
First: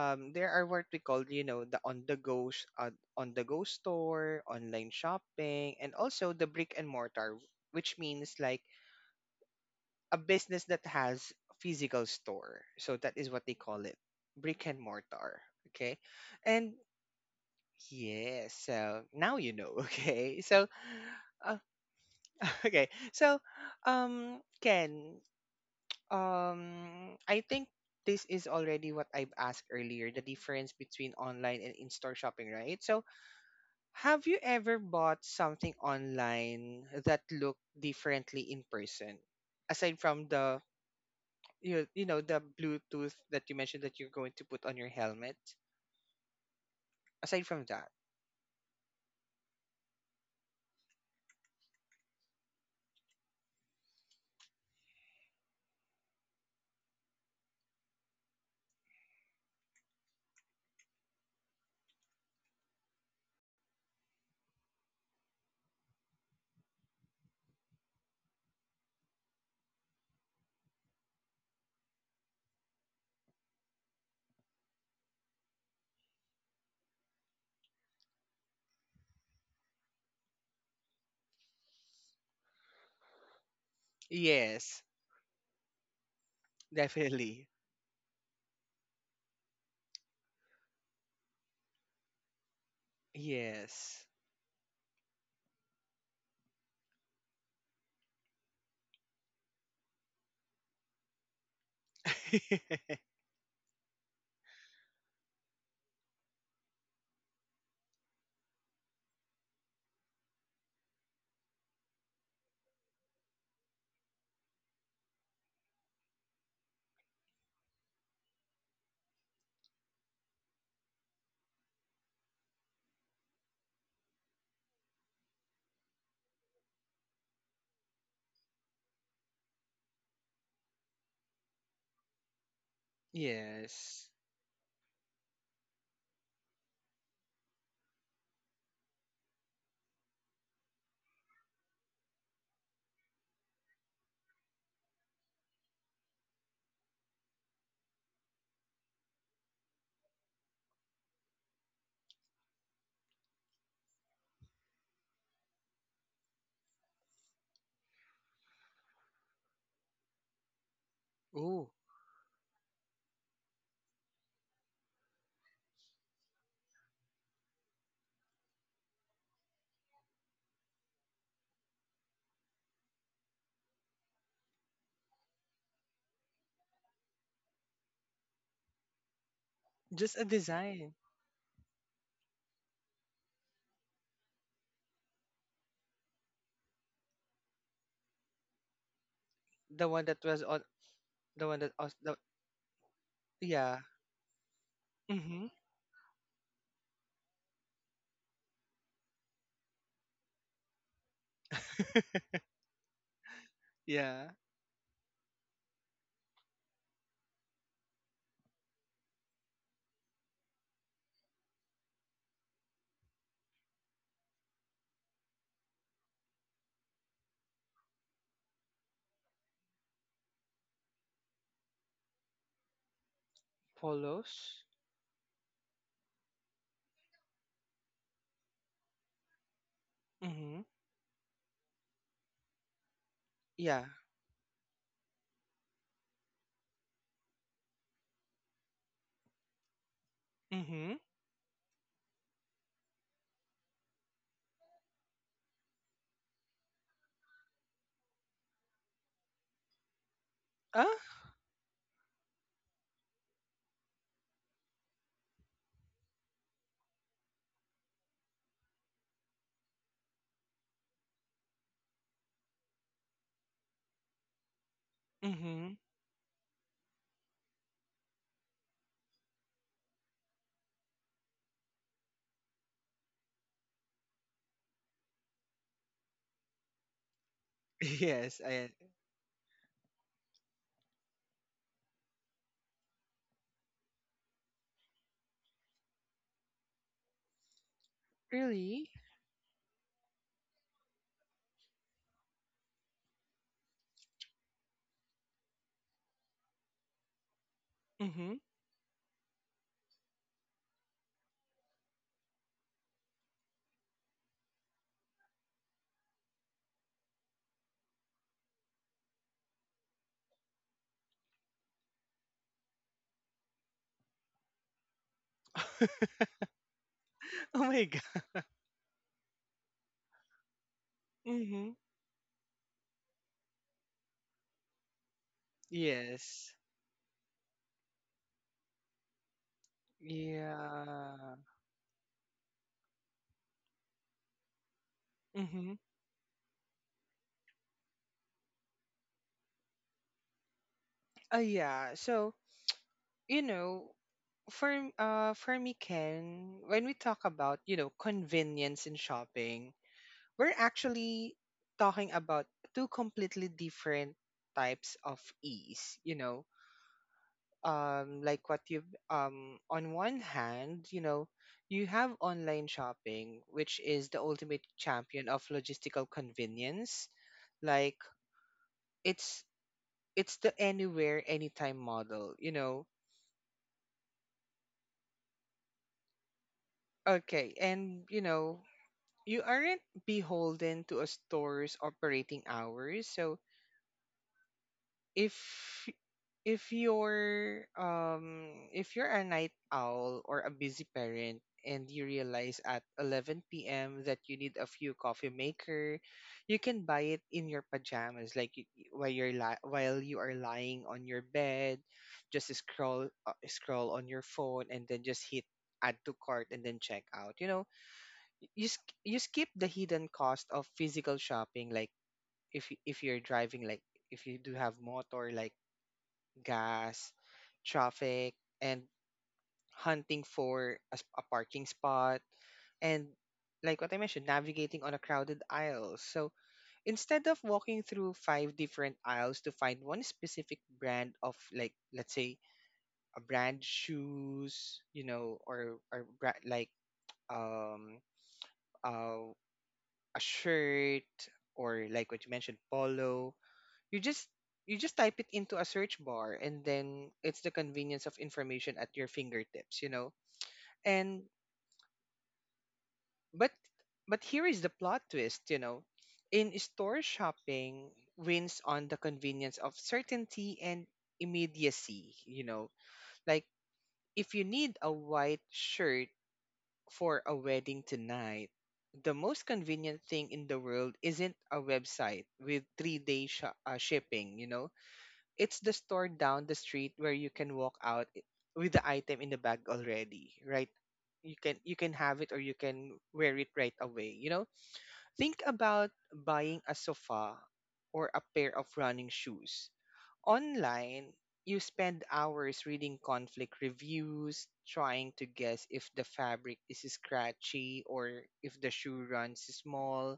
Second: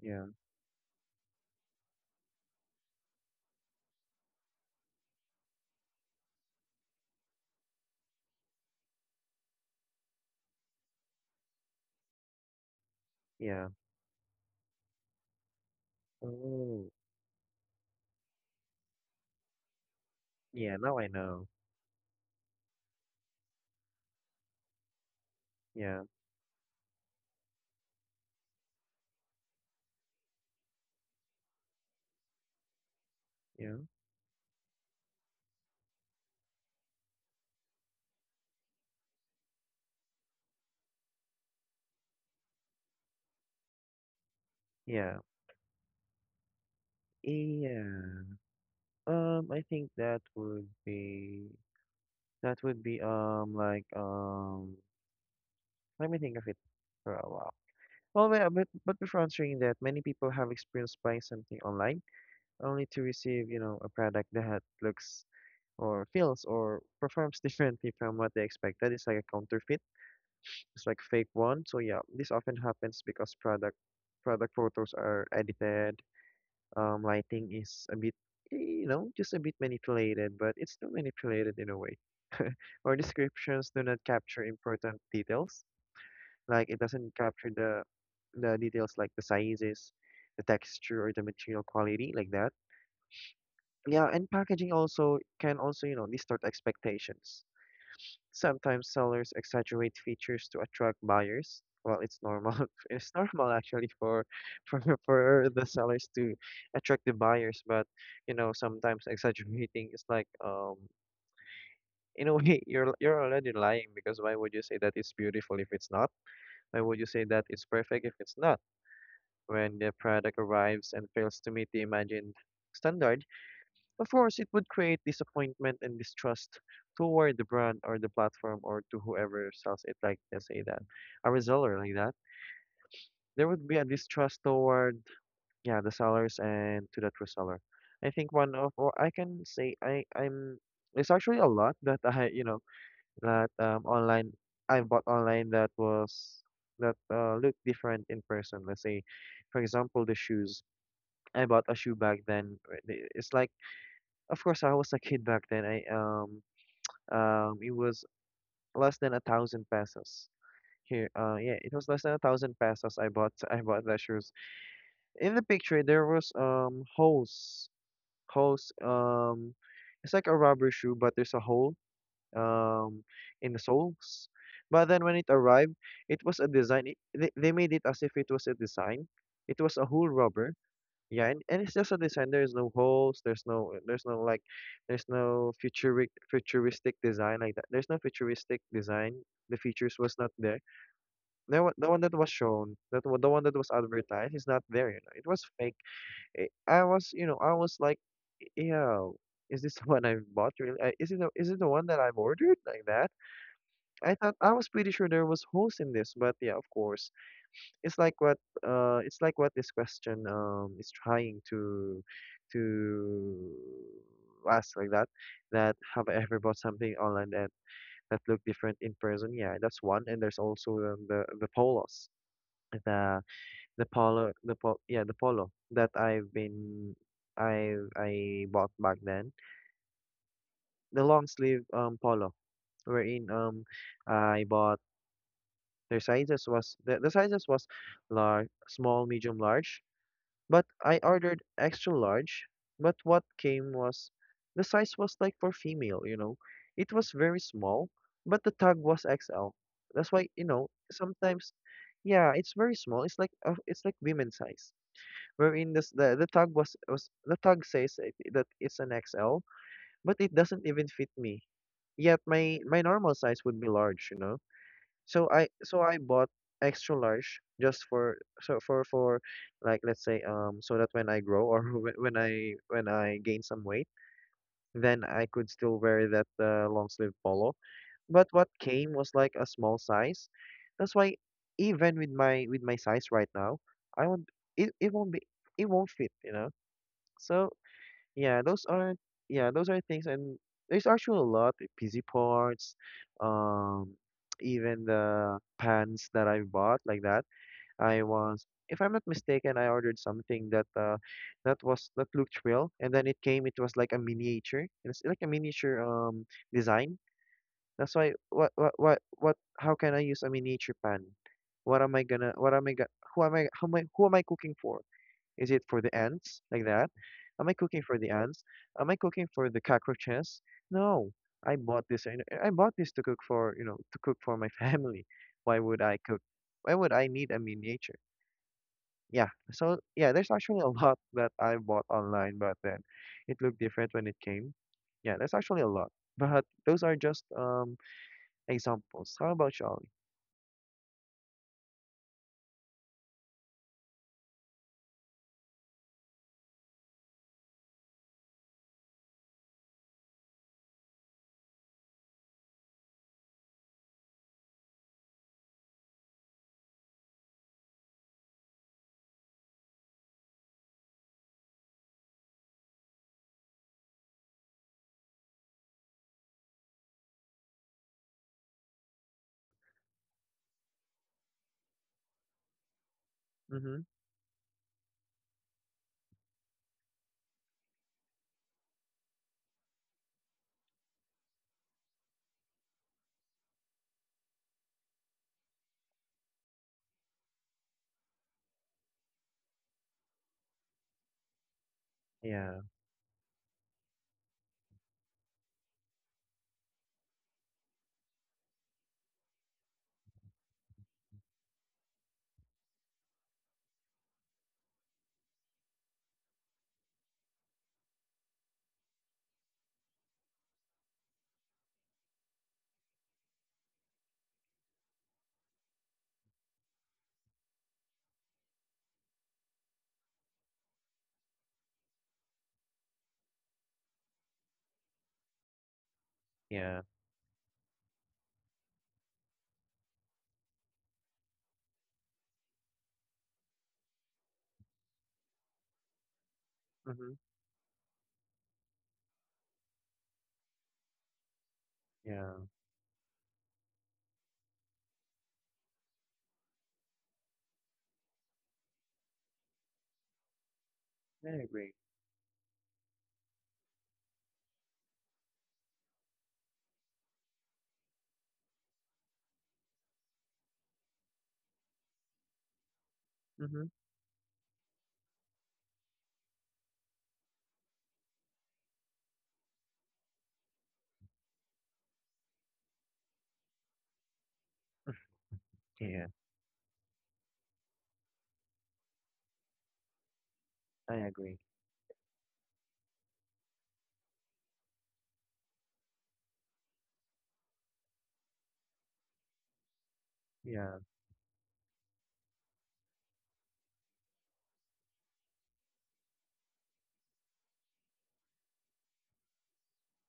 [SPEAKER 2] Yeah.
[SPEAKER 1] there are what we call, you know, the on the go store online shopping, and also the brick and mortar, which means like a business that has physical store. So that is what they
[SPEAKER 2] Yeah.
[SPEAKER 1] call it: brick and mortar. Okay. And
[SPEAKER 2] Oh.
[SPEAKER 1] yes, so now you know. Okay, so
[SPEAKER 2] Yeah, now I know.
[SPEAKER 1] uh, okay, so Ken,
[SPEAKER 2] Yeah.
[SPEAKER 1] I think this is already what I've asked earlier, the difference between online and in-store shopping, right? So,
[SPEAKER 2] Yeah.
[SPEAKER 1] have you ever bought something online that looked differently in person? Aside from the you know, the Bluetooth that you mentioned that you're going to put on your
[SPEAKER 2] Yeah.
[SPEAKER 1] helmet. Aside from that,
[SPEAKER 2] Yeah. I think that would be, that would be um like um let me think of it for a while. Well, wait, but before answering that, many people have experienced buying something online only to receive, you know, a product that looks or feels or performs differently from what they expected. It's like a counterfeit. It's like fake one. So yeah, this often happens because product photos are edited. Lighting is a bit, you know, just a bit manipulated, but it's still manipulated in a way. Or descriptions do not capture
[SPEAKER 1] yes,
[SPEAKER 2] important details. Like it doesn't
[SPEAKER 1] definitely,
[SPEAKER 2] capture the details like the sizes, the texture, or the material quality like that.
[SPEAKER 1] yes,
[SPEAKER 2] Yeah, and packaging also can also, you know, distort expectations. Sometimes sellers exaggerate features to attract buyers. Well, it's normal. It's normal actually for for for the sellers to attract the buyers, but you know, sometimes exaggerating is like in a way, you're already lying because why would you say that it's beautiful if it's not? Why would you say that it's perfect if it's not? When the product arrives and fails to meet the imagined standard, of course, it would create disappointment and distrust toward the brand or the platform or to whoever sells it, like let's say that a reseller like that. There would be a
[SPEAKER 1] yes.
[SPEAKER 2] distrust toward yeah the sellers and to that reseller. I think one of, or I can say I I'm it's actually a lot that I, you know, that online, I bought online that was, that looked different in person. Let's say, for example, the shoes. I bought a shoe back then. Right, the- It's like, of course, I was a kid back then. I It was less than a thousand pesos here. Yeah,
[SPEAKER 1] Ooh,
[SPEAKER 2] it was less than a thousand pesos. I bought I bought the shoes. In the picture, there was holes holes it's like a rubber shoe, but there's a hole um in the soles. But then when it arrived, it was a design. They made it as if it was a design. It was a whole
[SPEAKER 1] just a
[SPEAKER 2] rubber.
[SPEAKER 1] design.
[SPEAKER 2] Yeah, and it's just a design. There's no holes. There's no eh, there's no futuristic futuristic design like that. There's no futuristic design. The
[SPEAKER 1] The
[SPEAKER 2] features
[SPEAKER 1] one
[SPEAKER 2] was
[SPEAKER 1] that
[SPEAKER 2] not
[SPEAKER 1] was on
[SPEAKER 2] there.
[SPEAKER 1] the one that was
[SPEAKER 2] The one
[SPEAKER 1] the
[SPEAKER 2] that was shown, the one that was
[SPEAKER 1] yeah.
[SPEAKER 2] advertised is not there, you know. It
[SPEAKER 1] Mm-hmm.
[SPEAKER 2] was fake. I was, you know, I was like, yo, is this the one I bought really? Is it the one that I've ordered like that? I
[SPEAKER 1] Yeah.
[SPEAKER 2] thought I was pretty sure there was holes in this, but yeah, of course, it's like what, it's like what this question is trying to ask like that, that have I ever bought something online that, that looked different in person? Yeah, that's one. And there's also the polos, the the polo,
[SPEAKER 1] Follows.
[SPEAKER 2] the pol yeah, the polo that I bought back then.
[SPEAKER 1] Mm-hmm.
[SPEAKER 2] The long sleeve polo wherein
[SPEAKER 1] Yeah.
[SPEAKER 2] I bought, their sizes was, the sizes was large, small, medium, large. But
[SPEAKER 1] Mm-hmm.
[SPEAKER 2] I ordered extra large, but what came was the size was like for female, you know. It was very small, but the tag was XL. That's why, you know,
[SPEAKER 1] Ah.
[SPEAKER 2] sometimes yeah, it's very small. It's like women's size. Wherein this the tag was the tag says it, that it's an XL, but it doesn't even fit me. Yet my my normal size would be large, you know.
[SPEAKER 1] Mm-hmm.
[SPEAKER 2] So I bought extra large just for, like let's say so that when I grow, or when I gain some weight, then I could still wear that long sleeve polo. But
[SPEAKER 1] Yes.
[SPEAKER 2] what
[SPEAKER 1] I
[SPEAKER 2] came was like a small size. That's why even with my size right now, I won't it won't be, it won't fit, you know. So yeah, those
[SPEAKER 1] really.
[SPEAKER 2] are, yeah, those are things. And there's actually a lot like busy parts, um even the pants that I bought like that. I
[SPEAKER 1] Mm-hmm.
[SPEAKER 2] was, if I'm not mistaken, I ordered something that that was that looked real, and then it came it was like a miniature. It's like a miniature design. That's why what, how can I use a miniature pan? What am I gonna, what am I go- who am I cooking for? Is it for the ants? Like that? Am I
[SPEAKER 1] Oh my
[SPEAKER 2] cooking
[SPEAKER 1] god.
[SPEAKER 2] for the ants? Am I cooking for the cockroaches? No. I
[SPEAKER 1] Mm-hmm.
[SPEAKER 2] bought this. I I bought this to cook for, you know, to cook for my family. Why would I cook?
[SPEAKER 1] Yes.
[SPEAKER 2] Why would I need a miniature? Yeah. So yeah, there's actually a lot
[SPEAKER 1] Yeah.
[SPEAKER 2] that I bought online, but then it looked different when it came. Yeah, there's actually
[SPEAKER 1] Mm-hmm.
[SPEAKER 2] a lot. But those are just examples. How about you, Ollie?
[SPEAKER 1] Yeah. So you know, for me, Ken, when we talk about, you know, convenience in shopping, we're actually talking about two completely different types of ease. You know, like what you've on one hand, you know, you have online shopping, which is the ultimate champion of logistical convenience. Like it's the anywhere anytime model, you know.
[SPEAKER 2] Mm-hmm.
[SPEAKER 1] Okay, and you know, you aren't beholden to a store's operating hours. So if you're if you're a night owl or a busy parent and you realize
[SPEAKER 2] Yeah.
[SPEAKER 1] at 11 p.m. that you need a few coffee maker, you can buy it in your pajamas, like while while you are lying on your bed, just scroll on your phone and then just hit add to cart and then check out. You know, you skip the hidden cost of physical shopping, like if you're driving, like if you do have motor, like gas, traffic, and hunting for a, a parking spot. And like what I mentioned, navigating on a crowded aisle. So
[SPEAKER 2] Yeah.
[SPEAKER 1] instead of walking through five different aisles to find one specific brand of, like, let's say a brand shoes, you know, or like
[SPEAKER 2] Mm-hmm.
[SPEAKER 1] um uh, a shirt, or like what you
[SPEAKER 2] Yeah.
[SPEAKER 1] mentioned, polo, you just type it into a search bar, and then it's the convenience of information at your fingertips, you know. And
[SPEAKER 2] I agree.
[SPEAKER 1] but here is the plot twist, you know. In store shopping wins on the convenience of certainty and immediacy, you know. Like
[SPEAKER 2] Mm-hmm.
[SPEAKER 1] if you need a white shirt for a wedding tonight, the most convenient thing in the world isn't a website with shipping, you know. It's the store
[SPEAKER 2] Yeah.
[SPEAKER 1] down the street where you can walk out with the item in the bag already, right?
[SPEAKER 2] I
[SPEAKER 1] You
[SPEAKER 2] agree.
[SPEAKER 1] can have it or you can wear it right away, you know. Think about buying a sofa or a pair of running shoes
[SPEAKER 2] Yeah.
[SPEAKER 1] online. You spend hours reading conflict reviews trying to guess if the fabric is scratchy or if the shoe runs small.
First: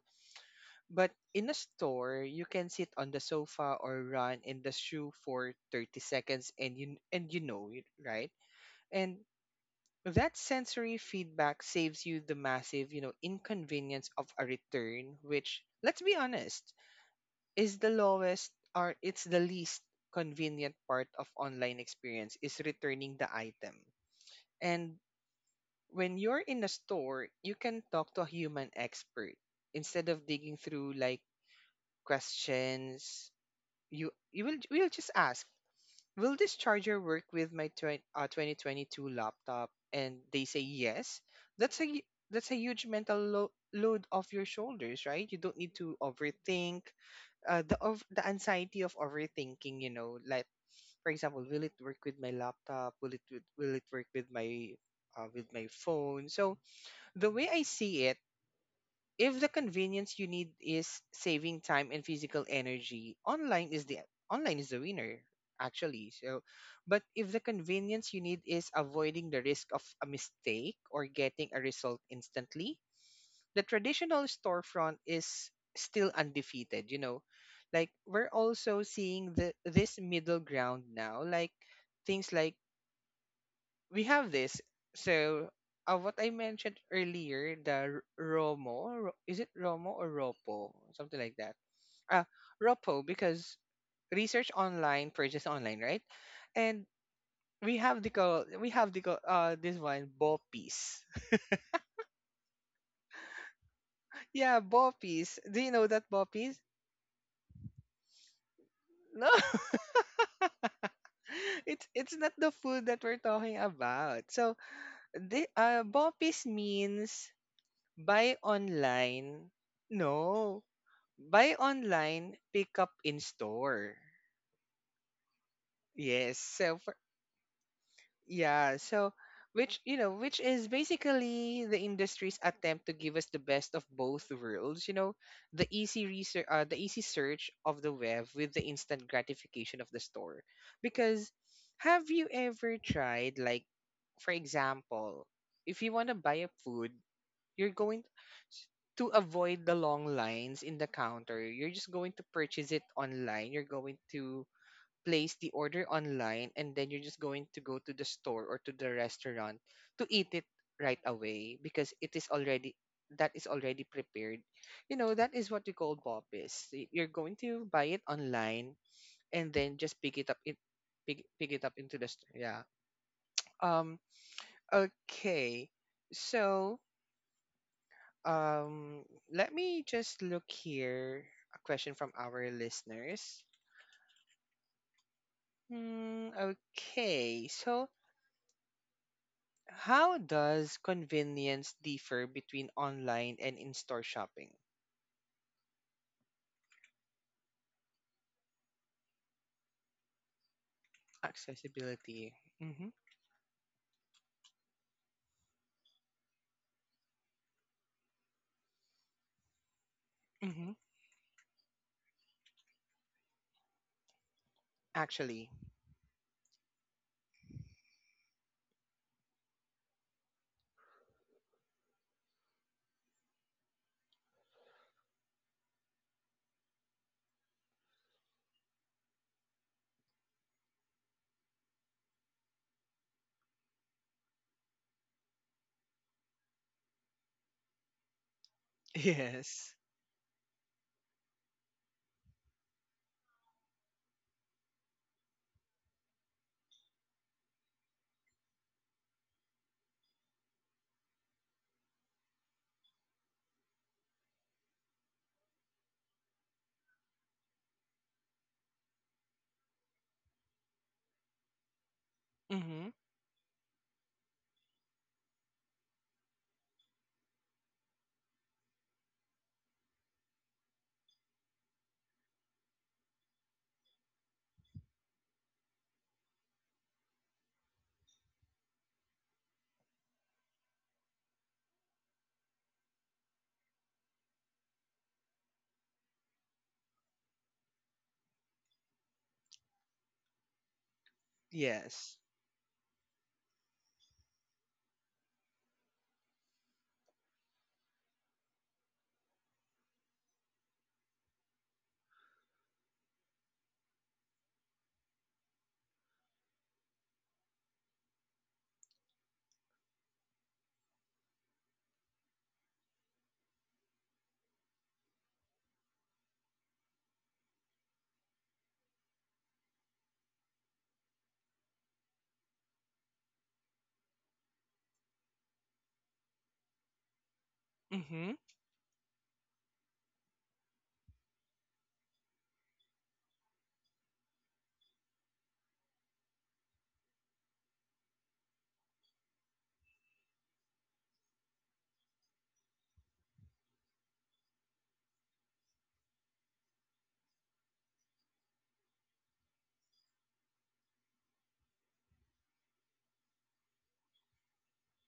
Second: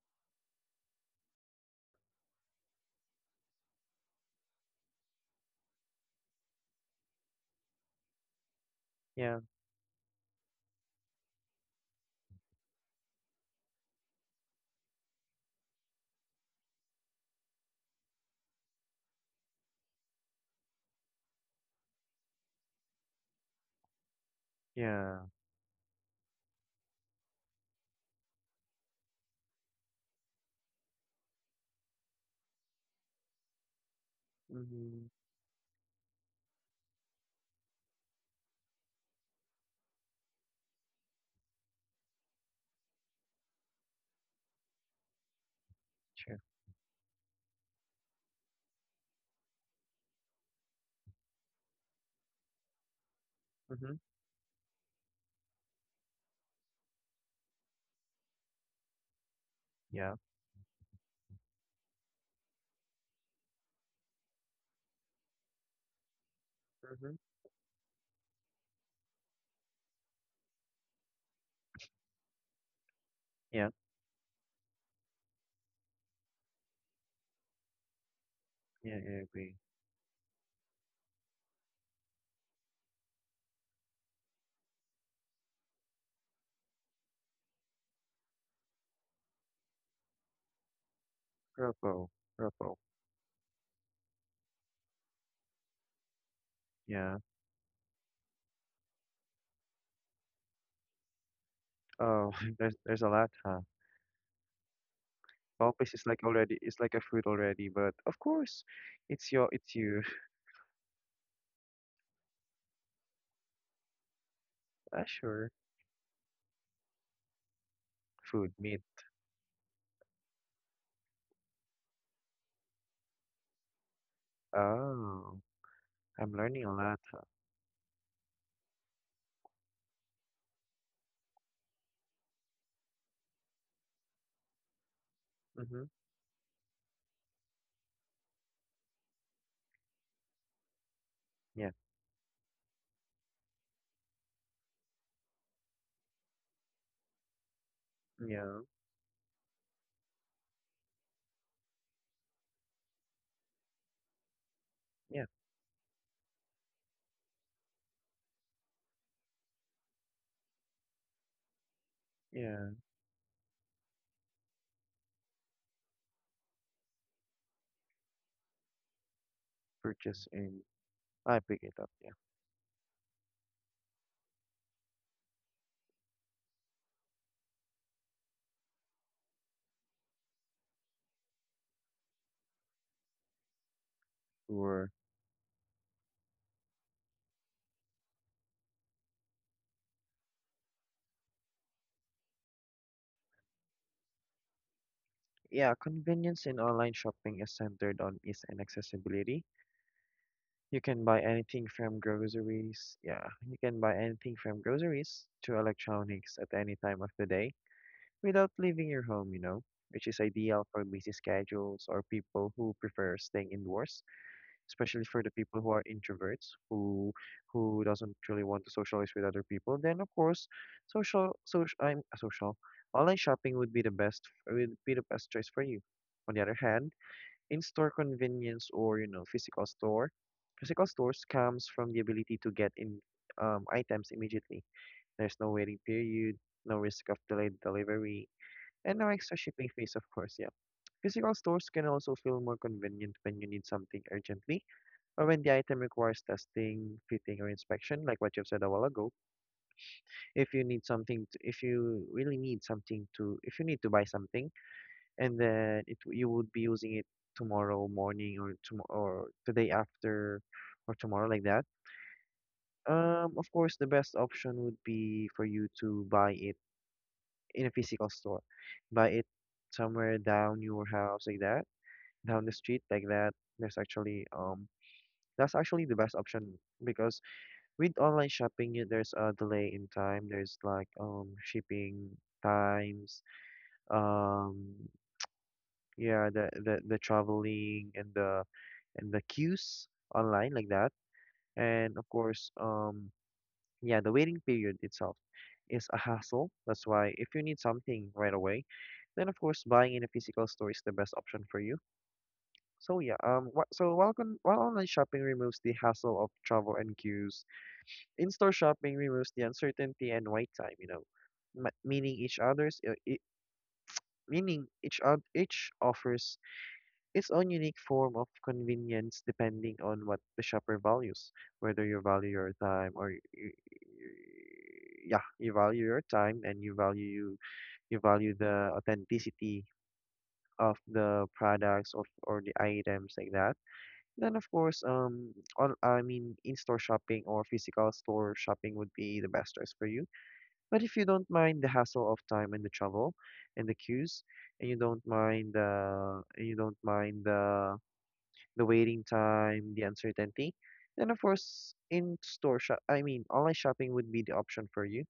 [SPEAKER 1] But in a store, you can sit on the sofa or run in the shoe for 30 seconds, and you know it, right? And
[SPEAKER 2] Yeah.
[SPEAKER 1] that sensory feedback saves you the massive, you know, inconvenience of a return, which, let's be honest, is the lowest, or it's the least convenient part of online experience, is returning the item. And
[SPEAKER 2] Yeah.
[SPEAKER 1] when you're in a store, you can talk to a human expert instead of digging through, like, questions. You will We'll
[SPEAKER 2] Mm-hmm.
[SPEAKER 1] just ask, will this charger work with my 2022 laptop, and they say yes. That's that's a huge load off your shoulders, right? You don't need to
[SPEAKER 2] True.
[SPEAKER 1] overthink the anxiety of overthinking, you know. Like, for example, will it work with my laptop, will it will it
[SPEAKER 2] Mm-hmm.
[SPEAKER 1] work with my phone. So the way I see it, if the
[SPEAKER 2] Yeah.
[SPEAKER 1] convenience you need is saving time and physical energy, online is the winner, actually. So, but
[SPEAKER 2] Mm-hmm.
[SPEAKER 1] if the convenience you need is avoiding the risk of a mistake or getting a result instantly, the
[SPEAKER 2] Yeah.
[SPEAKER 1] traditional storefront is still undefeated, you know. Like, we're also
[SPEAKER 2] Yeah, I
[SPEAKER 1] seeing the
[SPEAKER 2] agree.
[SPEAKER 1] this middle ground now, like things like we have this. So, what I mentioned earlier, the Romo, Ro-, is it Romo or Ropo? Something like that.
[SPEAKER 2] Purple.
[SPEAKER 1] Uh,
[SPEAKER 2] Purple.
[SPEAKER 1] Ropo, because research online, purchase online, right? And
[SPEAKER 2] Yeah.
[SPEAKER 1] we have the call, this one, Bopis.
[SPEAKER 2] Oh, there's a lot, huh?
[SPEAKER 1] Yeah, Bopis. Do you know
[SPEAKER 2] Pulpis is
[SPEAKER 1] that
[SPEAKER 2] like already,
[SPEAKER 1] Bopis?
[SPEAKER 2] it's like a fruit already, but of course
[SPEAKER 1] No,
[SPEAKER 2] it's your it's you.
[SPEAKER 1] it's not the food that we're talking about. So
[SPEAKER 2] Ah,
[SPEAKER 1] the
[SPEAKER 2] sure.
[SPEAKER 1] Bopis means buy
[SPEAKER 2] Food, meat.
[SPEAKER 1] online. No, buy online, pick up in store.
[SPEAKER 2] Oh. I'm
[SPEAKER 1] Yes.
[SPEAKER 2] learning a
[SPEAKER 1] So for,
[SPEAKER 2] lot.
[SPEAKER 1] yeah, so which, you know, which is basically the industry's attempt to give us the best of both worlds, you know,
[SPEAKER 2] Mm-hmm.
[SPEAKER 1] the easy search of the web with the instant gratification of the store. Because
[SPEAKER 2] Yeah.
[SPEAKER 1] have you ever tried, like, for example, if you want to buy a food, you're going
[SPEAKER 2] Yeah.
[SPEAKER 1] to avoid the long lines in the counter. You're just going to purchase it online. You're going to
[SPEAKER 2] Yeah.
[SPEAKER 1] place the order online, and then you're just going to go to the store or to the restaurant to eat it right away because it is
[SPEAKER 2] Yeah.
[SPEAKER 1] already prepared. You know, that is what we call BOPIS. You're going to buy it online and then just
[SPEAKER 2] Purchase in. I
[SPEAKER 1] pick
[SPEAKER 2] pick
[SPEAKER 1] it
[SPEAKER 2] it
[SPEAKER 1] up
[SPEAKER 2] up,
[SPEAKER 1] into
[SPEAKER 2] yeah.
[SPEAKER 1] the store. Yeah. Um okay. So Um, let me just look here. A question from our listeners.
[SPEAKER 2] Or
[SPEAKER 1] Hmm, okay, so how does convenience differ between online and in-store shopping?
[SPEAKER 2] yeah, convenience in online shopping is centered on ease and accessibility. You can buy anything from
[SPEAKER 1] Accessibility. Mm-hmm.
[SPEAKER 2] groceries. Yeah, you can buy anything from groceries to electronics at any time of the day without leaving your home, you know, which is ideal
[SPEAKER 1] Mm-hmm.
[SPEAKER 2] for busy schedules or people who prefer staying indoors, especially for the
[SPEAKER 1] Actually,
[SPEAKER 2] people who are introverts, who doesn't really want to socialize with other people. Then of course, social social I'm social online shopping would be the best, would be the best choice for you. On the other hand, in-store convenience or, you know, physical stores comes from the ability to get in items immediately. There's no waiting period, no risk of delayed delivery, and no extra shipping
[SPEAKER 1] yes.
[SPEAKER 2] fees, of course. Yeah, physical stores can also feel more convenient when you need something urgently, or when the item requires testing, fitting, or inspection, like what you've said a while ago. If you need something to, if you really need something to If you need to buy something, and then it, you would be using it tomorrow morning or tomorrow or the day after or tomorrow, like that.
[SPEAKER 1] Mm-hmm.
[SPEAKER 2] Of course, the best option would be for you to buy it in a physical store, buy it somewhere down your house like that, down the street like that. There's actually That's actually the best option, because with online shopping, there's a delay in time. There's like shipping times. Um, yeah, the traveling and the queues online like that. And of
[SPEAKER 1] Yes.
[SPEAKER 2] course, yeah, the waiting period itself is a hassle. That's why if you need something right away, then of course buying in a physical store is the best option for you. So yeah, while online shopping removes the hassle of travel and queues, in-store shopping removes the uncertainty and wait time, you know. m- meaning each others uh, i Meaning each offers its own unique form of convenience depending on what the shopper values, whether you value your time, or yeah, you value your time and you
[SPEAKER 1] Mm-hmm.
[SPEAKER 2] value the authenticity of the products, of or the items, like that. Then of course, in-store shopping or physical store shopping would be the best choice for you. But if you don't mind the hassle of time and the travel and the queues, and you don't mind the waiting time, the uncertainty. And of course, in store shop, I mean, online shopping would be the option for you.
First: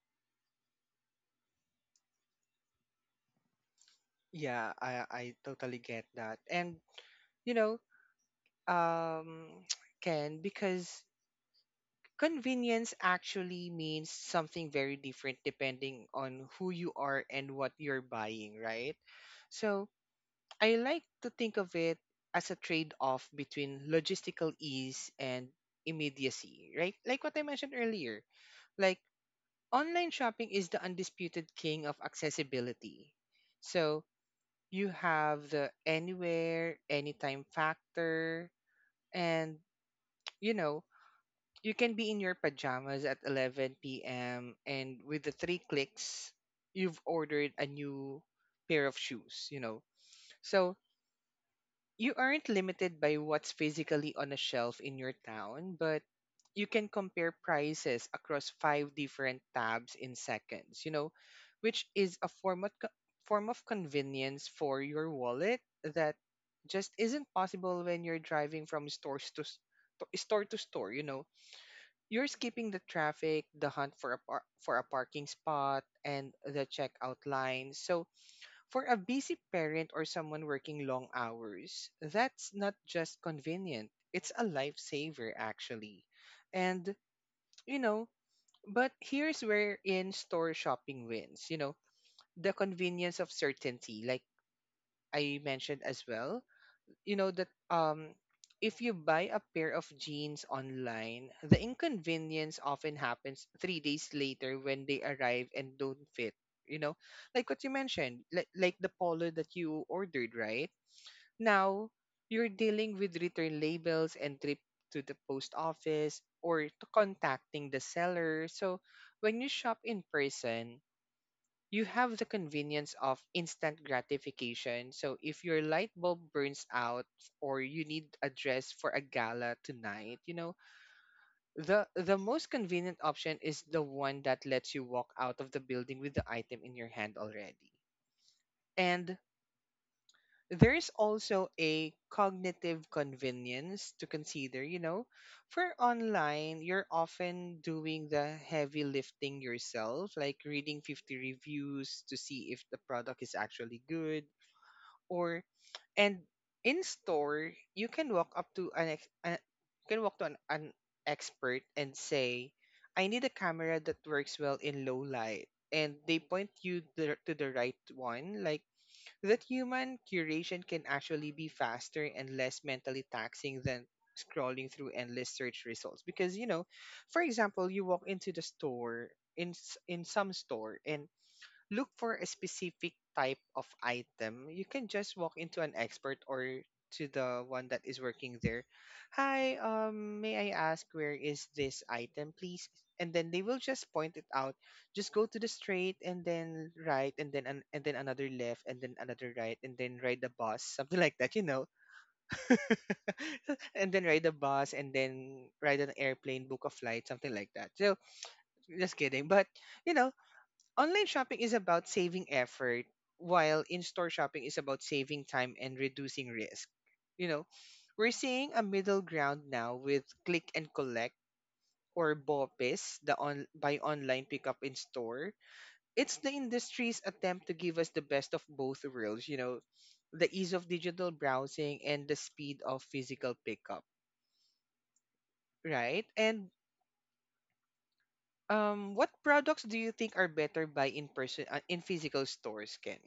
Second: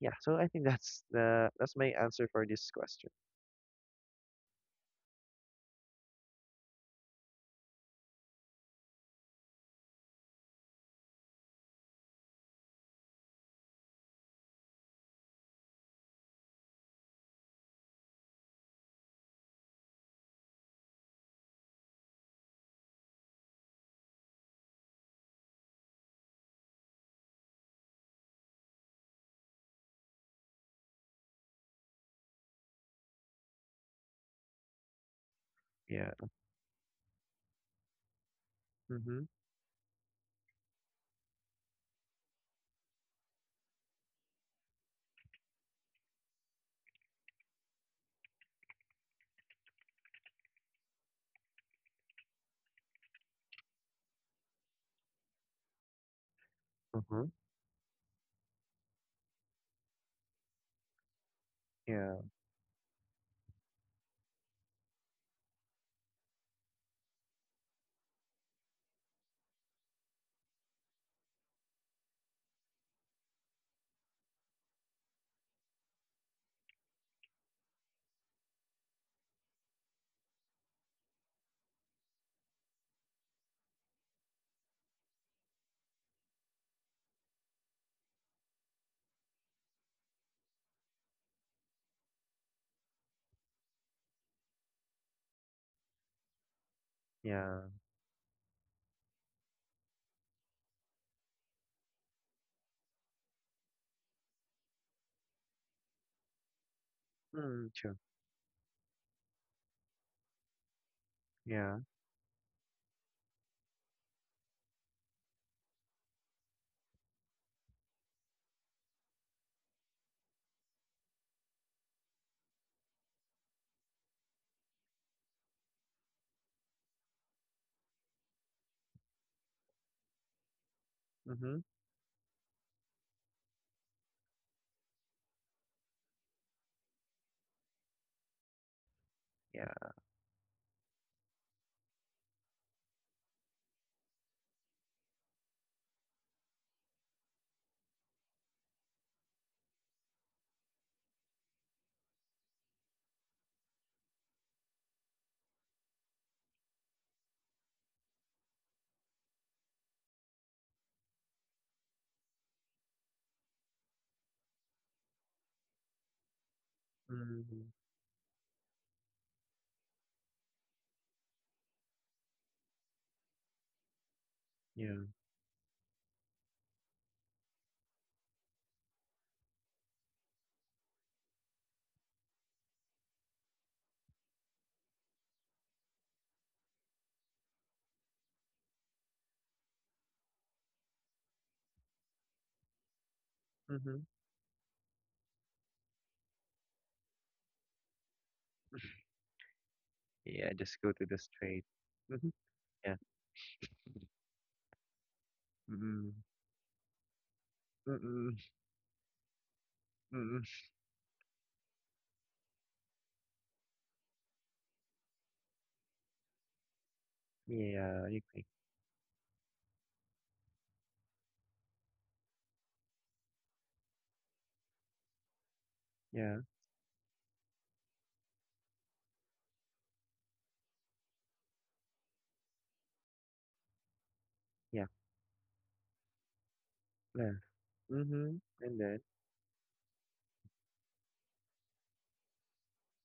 [SPEAKER 2] Yeah, so I think that's the that's my answer for this question.
[SPEAKER 1] Yeah, I totally get that. And you know, um, Ken, because convenience actually means something very different depending on who you are and what you're buying, right? So I like to think of it as a trade off between logistical ease and immediacy, right? Like what I mentioned earlier, like online shopping is the undisputed king of accessibility. So you have the
[SPEAKER 2] Yeah.
[SPEAKER 1] anywhere, anytime factor,
[SPEAKER 2] Mhm.
[SPEAKER 1] and you know, you can be in your pajamas at 11 p.m. and with the three clicks, you've ordered a new pair of shoes, you know. So you aren't limited by what's physically on a shelf in your town, but you can
[SPEAKER 2] Mhm.
[SPEAKER 1] compare prices across five different tabs in seconds, you know, which
[SPEAKER 2] Yeah.
[SPEAKER 1] is a form of, form of convenience for your wallet that just isn't possible when you're driving from store to store, you know. You're skipping the traffic, the hunt for for a parking spot, and the checkout line. So, for a busy parent or someone working long hours, that's not just convenient. It's a lifesaver actually. And, you know, but here's where in-store shopping wins, you know, the convenience of certainty, like I mentioned as well, you know, that
[SPEAKER 2] Yeah.
[SPEAKER 1] if you buy a pair of jeans online, the inconvenience often happens 3 days later when they arrive and don't fit. You know, like what
[SPEAKER 2] Mm,
[SPEAKER 1] you
[SPEAKER 2] true.
[SPEAKER 1] mentioned, like the polo that you ordered, right?
[SPEAKER 2] Yeah.
[SPEAKER 1] Now you're dealing with return labels and trip to the post office or to contacting the seller. So when you shop in person, you have the convenience of instant gratification. So if your light bulb burns out or you need a dress for a gala tonight, you know,
[SPEAKER 2] Mhm.
[SPEAKER 1] the most convenient option is the one that lets you walk out of the building with the item in your hand already. And
[SPEAKER 2] Yeah.
[SPEAKER 1] there's also a cognitive convenience to consider, you know. For online, you're often doing the heavy lifting yourself, like reading 50 reviews to see if the product is actually good, or and in store, you can walk up to you can walk to an expert and say, "I need a camera that works well in low light." And they point you to the
[SPEAKER 2] Mhm.
[SPEAKER 1] right one. Like, that human curation can actually be faster and less mentally taxing than scrolling through
[SPEAKER 2] Yeah.
[SPEAKER 1] endless search results. Because, you know, for example, you walk into the store in some store and look for a specific type of item. You can just walk into an expert or to the one that is working there. Hi, may I ask where is this item, please? And then they will just
[SPEAKER 2] Mhm.
[SPEAKER 1] point it out. Just go to the straight and then right and then and then another left and then another right and then ride the
[SPEAKER 2] Yeah,
[SPEAKER 1] bus,
[SPEAKER 2] just go
[SPEAKER 1] something
[SPEAKER 2] to
[SPEAKER 1] like
[SPEAKER 2] the
[SPEAKER 1] that, you
[SPEAKER 2] straight.
[SPEAKER 1] know.
[SPEAKER 2] Mhm. Yeah.
[SPEAKER 1] And then ride the bus and then ride an
[SPEAKER 2] Mm.
[SPEAKER 1] airplane, book a flight, something like that. So
[SPEAKER 2] Mm.
[SPEAKER 1] just kidding, but you know
[SPEAKER 2] Mm.
[SPEAKER 1] online shopping is about saving effort, while in-store shopping is about saving time and reducing risk you know
[SPEAKER 2] Yeah, I
[SPEAKER 1] we're
[SPEAKER 2] agree.
[SPEAKER 1] seeing a middle ground now with click and collect, or BOPIS, the on buy online pickup in store. It's the
[SPEAKER 2] Yeah.
[SPEAKER 1] industry's attempt to give us the best of both worlds, you know, the ease of digital browsing and the speed of physical pickup,
[SPEAKER 2] Yeah.
[SPEAKER 1] right? And
[SPEAKER 2] Yeah. Mhm. And then
[SPEAKER 1] what products do you think are better by in person in physical stores, Ken?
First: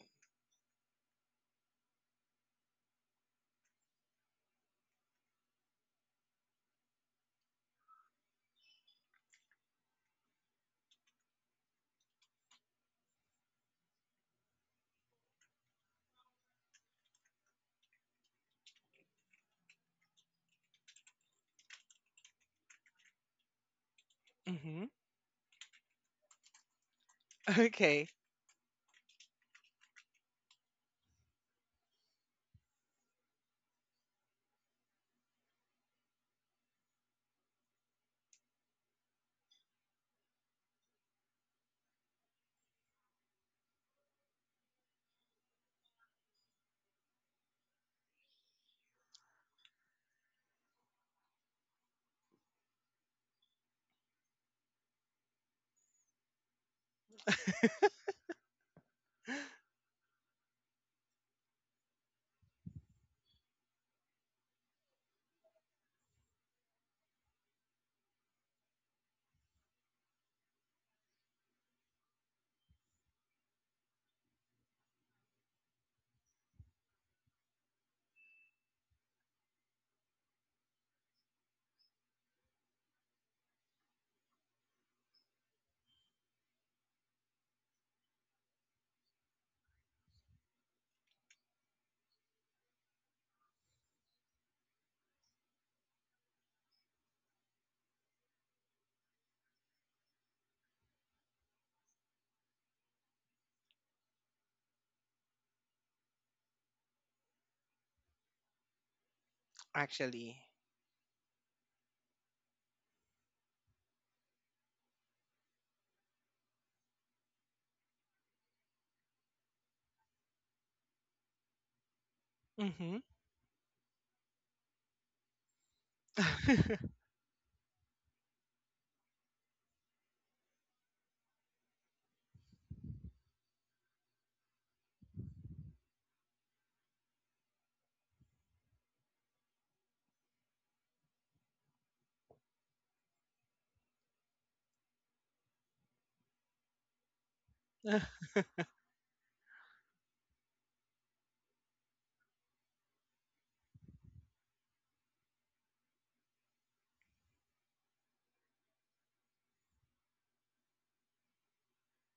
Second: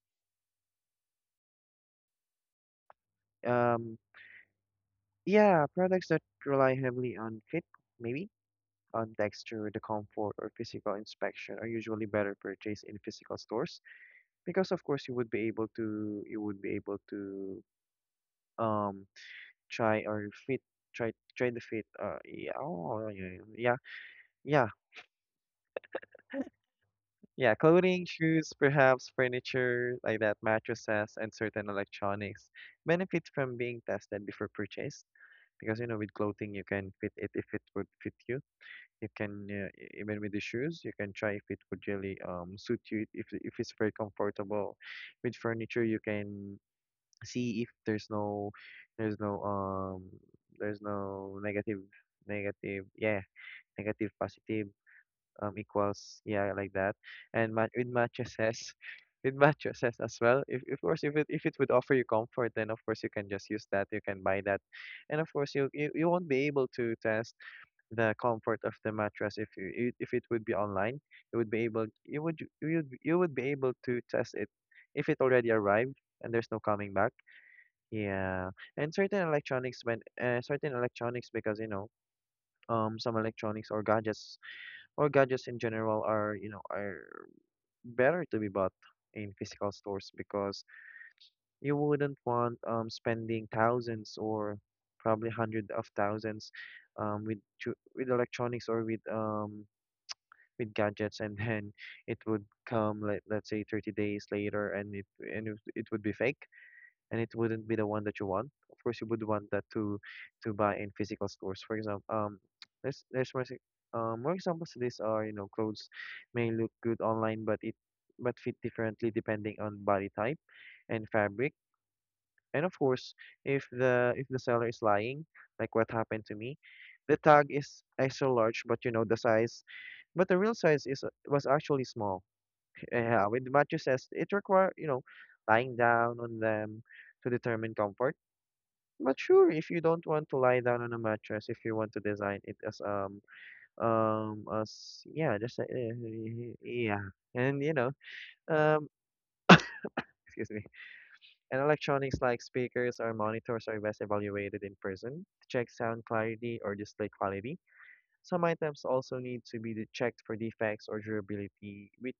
[SPEAKER 2] um yeah, products that rely heavily on fit, maybe on texture, the comfort, or physical inspection are usually better purchased in physical stores, because, of course, you would be able to um try or fit, try try the fit. Yeah, oh, yeah, yeah, yeah,
[SPEAKER 1] Mm-hmm.
[SPEAKER 2] yeah. Clothing,
[SPEAKER 1] Okay.
[SPEAKER 2] shoes, perhaps furniture like that, mattresses, and certain electronics benefit from being tested before purchase, because you know, with clothing you can fit it, if it would fit you. You can even with the shoes, you can try if it would really suit you, if it's very comfortable. With furniture, you can see if there's no, there's no um there's no negative negative yeah, negative positive equals, yeah, like that. And with mattresses, with mattresses as well. If, of course, if it, if it would offer you comfort, then of course you can just use that, you can buy that. And of course you won't be able to test the comfort of the mattress if if it would be online. You would be able to test it if it already arrived, and there's no coming back, yeah. And certain electronics, when certain electronics, because you know, some electronics or gadgets in general are, you know, are better to be bought in physical stores, because you wouldn't want spending thousands, or probably hundreds of thousands, with with electronics, or with gadgets, and then it would come, like let's say 30 days later, and it would be fake, and it wouldn't be the one that you want. Of course you would want that
[SPEAKER 1] Actually.
[SPEAKER 2] to buy in physical stores. For example, there's more more examples to this are, you know, clothes may look good online, but it but fit differently depending on body type and fabric. And of
[SPEAKER 1] Mm-hmm.
[SPEAKER 2] course, if the seller is lying, like what happened to me, the tag is extra large, but you know the size, but the real size is was actually small. Yeah, with mattresses, it require, you know, lying down on them to determine comfort. But sure, if you don't want to lie down on a mattress, if you want to design it as as, yeah, just yeah. And you know, um excuse me, and electronics like speakers or monitors are best evaluated in person to check sound clarity or display quality. Some items also need to be checked for defects or durability,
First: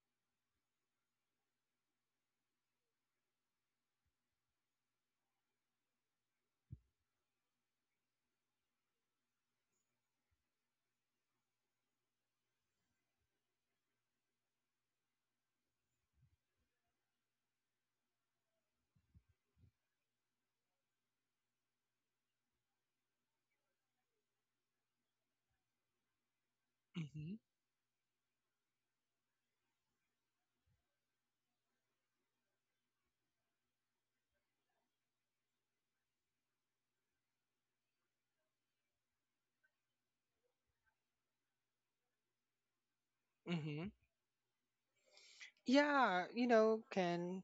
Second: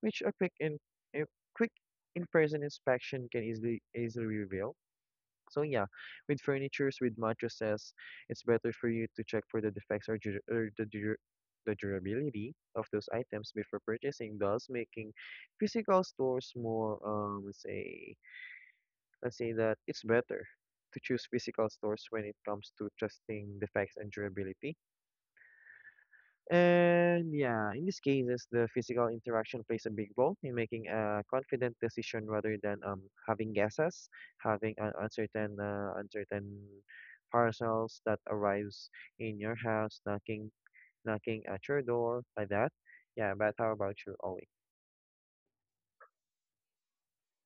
[SPEAKER 2] which a quick in a quick in-person inspection can easily reveal. So yeah, with furnitures, with mattresses, it's better for you to check for the defects, or the durability of those items before purchasing, thus making physical stores more, let's say that it's better to choose physical stores when it comes to trusting defects and durability. And
[SPEAKER 1] Mm-hmm.
[SPEAKER 2] yeah, in these cases, the physical interaction plays a big role in making a confident decision, rather than having guesses, having an uncertain, uncertain parcels that arrives in your house, knocking at your door like that. Yeah, but how
[SPEAKER 1] Mm-hmm.
[SPEAKER 2] about you, Ollie?
[SPEAKER 1] Yeah, you know, can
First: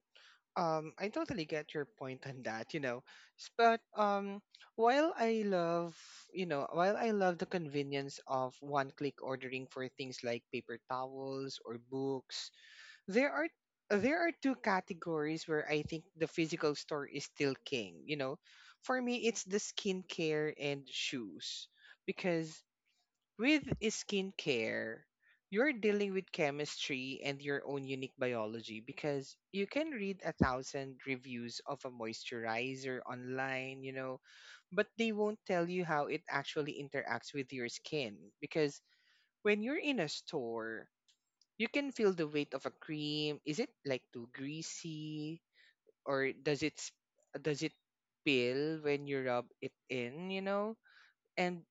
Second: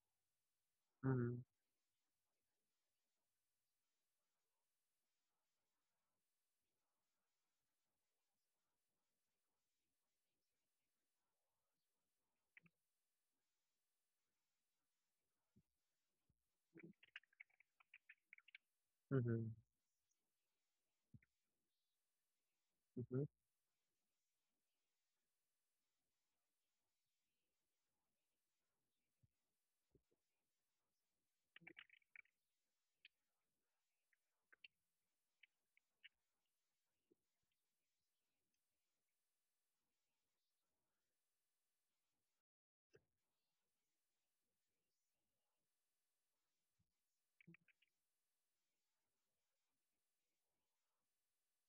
[SPEAKER 1] I
[SPEAKER 2] Mm-hmm.
[SPEAKER 1] totally get your point on that, you know. But while I love, you know, while I love the convenience of one-click ordering for things like paper towels or books, there are there are two categories where I think the physical store is still king, you know. For me, it's
[SPEAKER 2] Mm-hmm.
[SPEAKER 1] the skincare and shoes because
[SPEAKER 2] Mm-hmm.
[SPEAKER 1] with skincare, you're dealing with chemistry and your own unique biology, because you can read a thousand reviews of a moisturizer online, you know, but they won't tell you how it actually interacts with your skin. Because when you're in a store, you can feel the weight of a cream. Is it like too greasy, or does it peel when you rub it in, you know? And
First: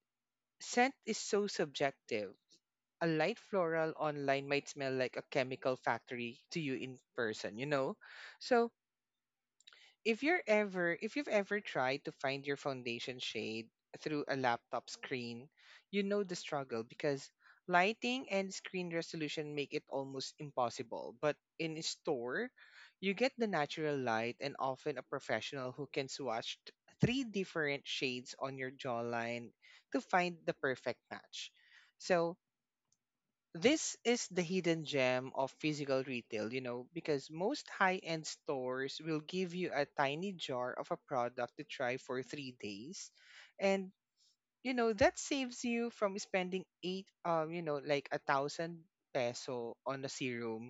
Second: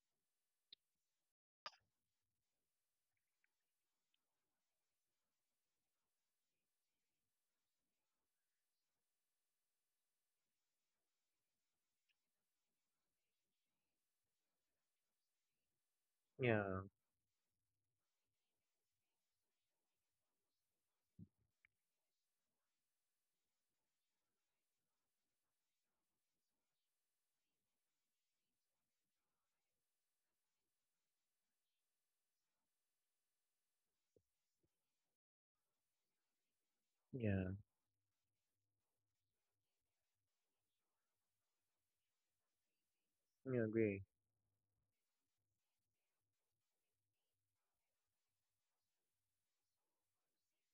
[SPEAKER 1] scent is so subjective. A light floral online might smell like a chemical factory to you in person, you know? So if you're ever if you've ever tried to find your foundation shade through a laptop screen, you know the
[SPEAKER 2] Yeah.
[SPEAKER 1] struggle, because lighting and screen resolution make it almost impossible. But in a store, you get the natural light and often a professional who can three different shades on your jawline to find the perfect match. So this is the hidden gem of physical retail, you know, because
[SPEAKER 2] Yeah.
[SPEAKER 1] most high end stores will give you a tiny jar of a product to try for 3 days.
[SPEAKER 2] I
[SPEAKER 1] And,
[SPEAKER 2] agree.
[SPEAKER 1] you know, that saves you from spending eight, like 1,000 peso on a serum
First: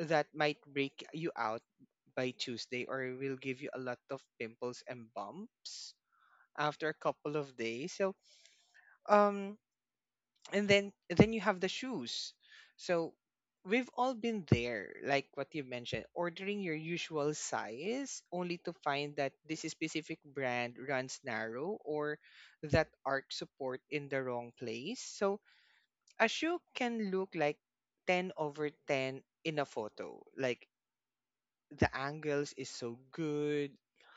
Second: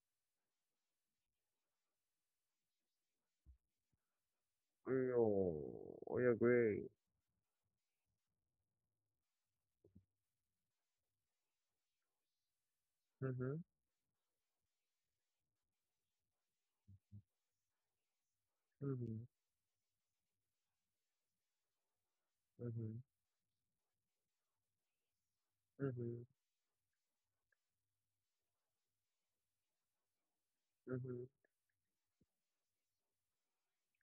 [SPEAKER 1] that might break you out by Tuesday, or will give you a lot of pimples and bumps
[SPEAKER 2] Oh, I
[SPEAKER 1] after a
[SPEAKER 2] agree.
[SPEAKER 1] couple of days. So, um, and then you have the shoes. So
[SPEAKER 2] Mm-hmm.
[SPEAKER 1] we've all been there, like what you mentioned, ordering your usual size only to find that
[SPEAKER 2] Mm-hmm.
[SPEAKER 1] this specific brand runs narrow, or that
[SPEAKER 2] Mm-hmm.
[SPEAKER 1] arc support in the wrong place. So a
[SPEAKER 2] Mm-hmm.
[SPEAKER 1] shoe can look like 10 over 10 in a photo, like
[SPEAKER 2] Mm-hmm.
[SPEAKER 1] the angles is so good,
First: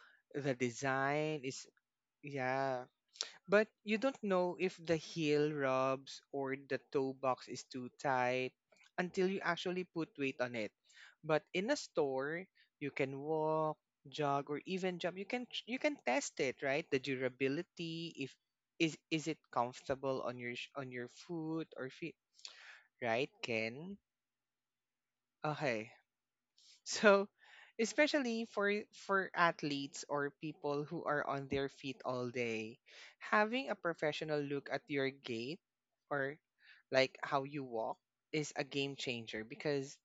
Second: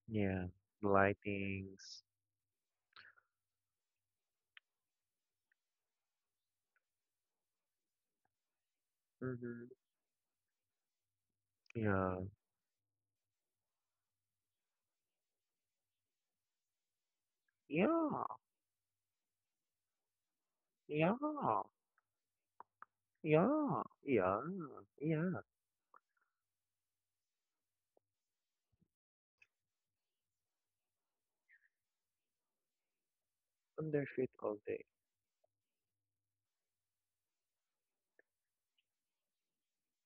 [SPEAKER 2] Yeah.
[SPEAKER 1] the design is,
[SPEAKER 2] Lightings.
[SPEAKER 1] yeah, but you don't know if the heel rubs or the toe box is too tight until you
[SPEAKER 2] Mhm.
[SPEAKER 1] actually put weight on it. But in a
[SPEAKER 2] Yeah.
[SPEAKER 1] store, you can walk, jog, or even jump. You can test it, right? The
[SPEAKER 2] Yeah.
[SPEAKER 1] durability, if is it comfortable on on your
[SPEAKER 2] Yeah.
[SPEAKER 1] foot or feet, right?
[SPEAKER 2] Yeah.
[SPEAKER 1] Ken.
[SPEAKER 2] Yeah. Yeah.
[SPEAKER 1] Okay. So, especially for athletes or people who are on their feet all day, having a
[SPEAKER 2] Under shit
[SPEAKER 1] professional
[SPEAKER 2] all
[SPEAKER 1] look
[SPEAKER 2] day.
[SPEAKER 1] at your gait, or like how you walk, is a game changer because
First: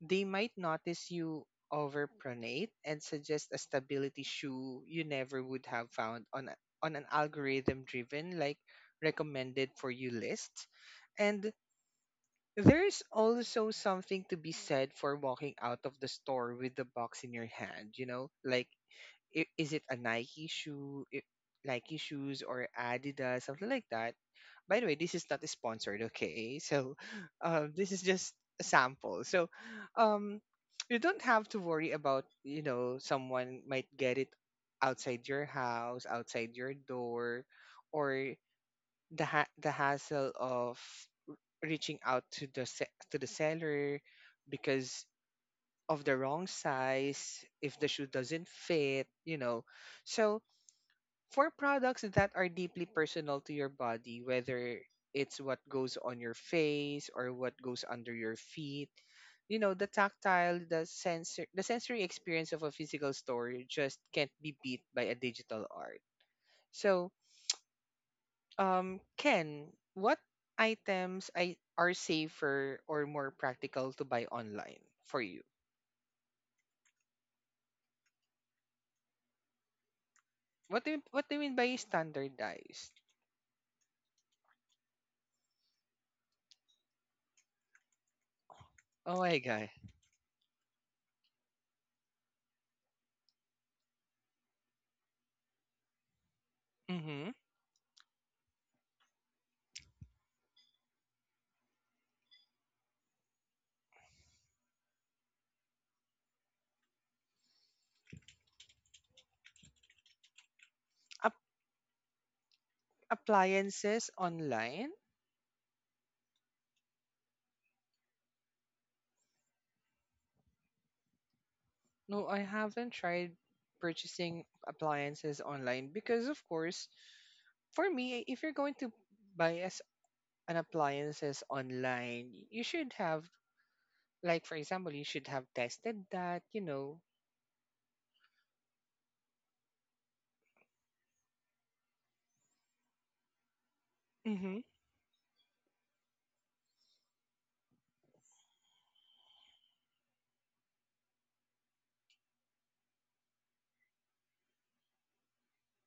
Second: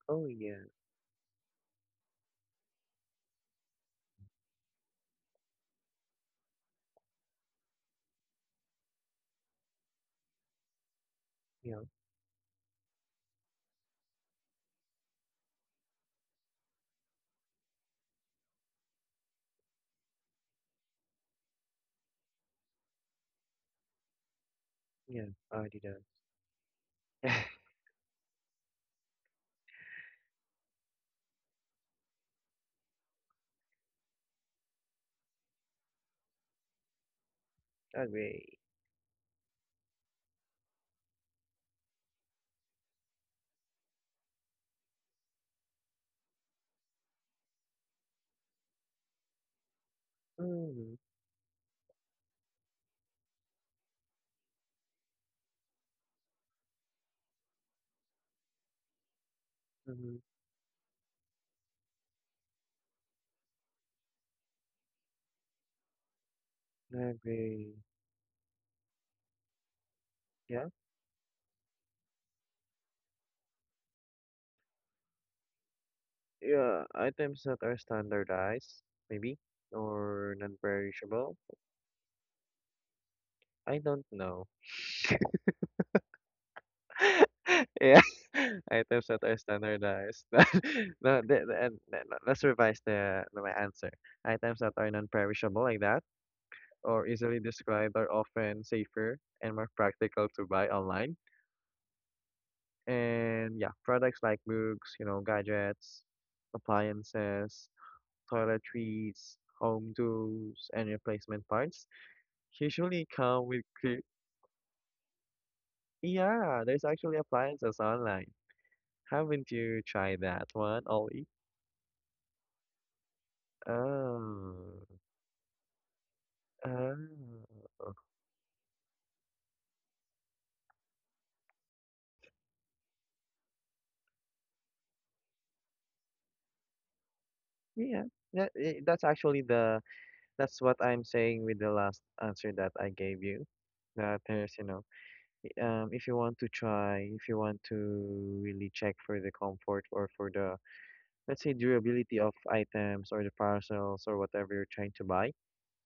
[SPEAKER 1] they
[SPEAKER 2] Oh
[SPEAKER 1] might
[SPEAKER 2] yeah.
[SPEAKER 1] notice you overpronate and suggest a stability shoe you never would have found on on an algorithm driven, like, recommended for you list. And
[SPEAKER 2] Yeah.
[SPEAKER 1] there's also something to be said for walking out of the store with the box in your hand, you know? Is it a Nike Nike shoes or Adidas, something like that? By the way, this is
[SPEAKER 2] Yeah.
[SPEAKER 1] not
[SPEAKER 2] I did that.
[SPEAKER 1] sponsored, okay? So, this is just a sample. So, um, you don't have to worry about, you know, someone might get it outside your house, outside your door, or
[SPEAKER 2] Agree.
[SPEAKER 1] the hassle of reaching out to to the seller because of the wrong size if the shoe doesn't fit, you know. So
[SPEAKER 2] Mm-hmm.
[SPEAKER 1] for products that are deeply personal to your body, whether it's what goes on your face or what goes under your feet, you know, the
[SPEAKER 2] Mm-hmm.
[SPEAKER 1] tactile, the sensor, the sensory experience of a physical store just can't be beat by a digital art. So
[SPEAKER 2] Agree.
[SPEAKER 1] Ken, what
[SPEAKER 2] Yeah.
[SPEAKER 1] items I, are safer or more practical to buy online for you?
[SPEAKER 2] Yeah. Items that are standardized, maybe, or
[SPEAKER 1] What do you, what do
[SPEAKER 2] non-perishable.
[SPEAKER 1] you mean by standardized?
[SPEAKER 2] I don't know. Yeah. Items
[SPEAKER 1] Oh
[SPEAKER 2] that
[SPEAKER 1] my
[SPEAKER 2] are
[SPEAKER 1] god.
[SPEAKER 2] standardized. No, no, let's revise the my answer. Items that are non-perishable like that, or
[SPEAKER 1] Mm-hmm.
[SPEAKER 2] easily described are often safer and more practical to buy online. And yeah, products like books, you know, gadgets, appliances, toiletries, home tools, and replacement parts usually come with clear.
[SPEAKER 1] Appliances online?
[SPEAKER 2] Yeah, there's actually appliances online. Haven't you tried that one, Ollie?
[SPEAKER 1] No, I haven't tried purchasing
[SPEAKER 2] Oh,
[SPEAKER 1] appliances online because, of course,
[SPEAKER 2] oh,
[SPEAKER 1] for me, if you're going to buy as an appliances online, you should have, like, for example, you should have tested that, you know.
[SPEAKER 2] yeah. That, eh, that's actually the, that's what I'm saying with the last answer that I gave you. That there's,
[SPEAKER 1] Mm-hmm.
[SPEAKER 2] you know, if you want to try, if you want to really check for the comfort, or for the, let's say, durability of items, or the parcels, or whatever you're trying to buy,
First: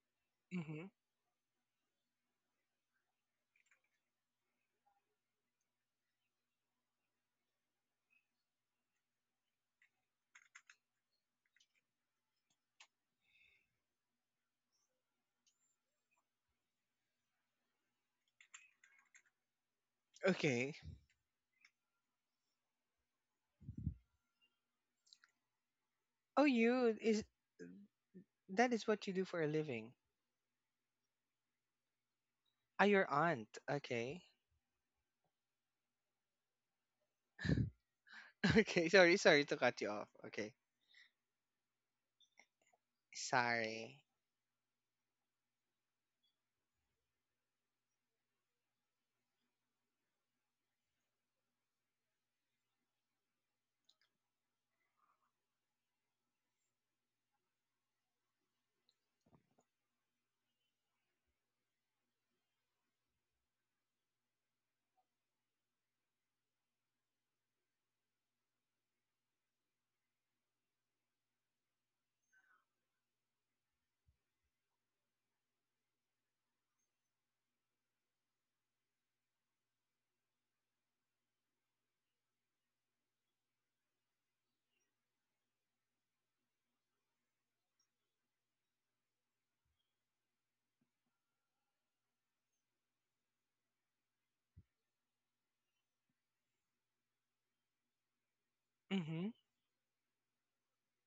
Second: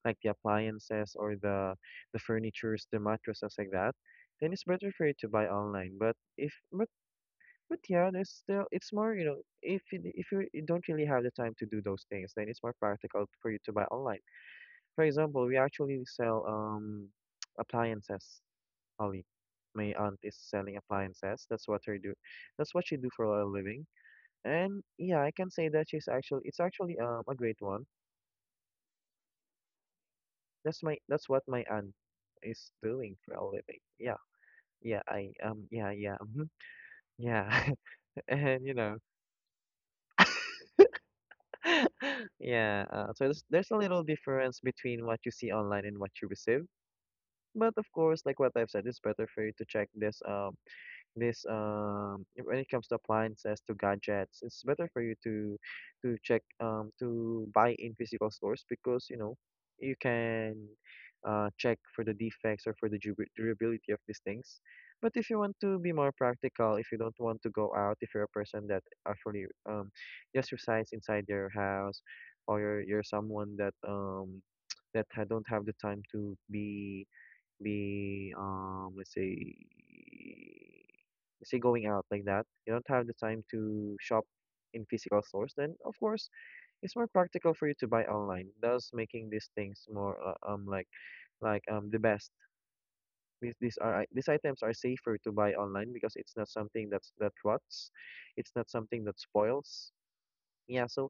[SPEAKER 2] like the
[SPEAKER 1] Mm-hmm.
[SPEAKER 2] appliances, or the furnitures, the mattresses like that, then it's better for you to buy online. But if, But yeah, there's still, it's more, you know, if you don't really have the time to do those things, then it's more practical for you to buy online. For example, we actually sell appliances, Ollie. My aunt is
[SPEAKER 1] Okay.
[SPEAKER 2] selling appliances. That's what her do. That's what she do for a living. And yeah, I can say that she's actually
[SPEAKER 1] Oh,
[SPEAKER 2] it's
[SPEAKER 1] you
[SPEAKER 2] actually
[SPEAKER 1] is
[SPEAKER 2] a great one.
[SPEAKER 1] that is what you do for a living?
[SPEAKER 2] That's my, that's what my aunt is
[SPEAKER 1] Ah, your
[SPEAKER 2] doing for a
[SPEAKER 1] aunt.
[SPEAKER 2] living. Yeah.
[SPEAKER 1] Okay.
[SPEAKER 2] Yeah, I yeah, yeah, mhm, yeah. And you
[SPEAKER 1] Okay.
[SPEAKER 2] know.
[SPEAKER 1] Sorry, sorry to cut you off. Okay.
[SPEAKER 2] Yeah, so there's a
[SPEAKER 1] Sorry.
[SPEAKER 2] little difference between what you see online and what you receive. But of course, like what I've said, it's better for you to check this when it comes to appliances, to gadgets, it's better for you to check, to buy in physical stores, because you know, you can check for the defects, or for the durability of these things. But if you want to be more practical, if you don't want to go out, if you're a person that actually just resides inside your house, or you're someone that that don't have the time to be let's say say going out like that, you don't have the time to shop in physical stores, then of course it's more practical for you to buy online, thus making these things more, like the best. These are, these items are safer to buy online, because it's not something that's that rots, it's not something that
[SPEAKER 1] Mm-hmm.
[SPEAKER 2] spoils. Yeah, so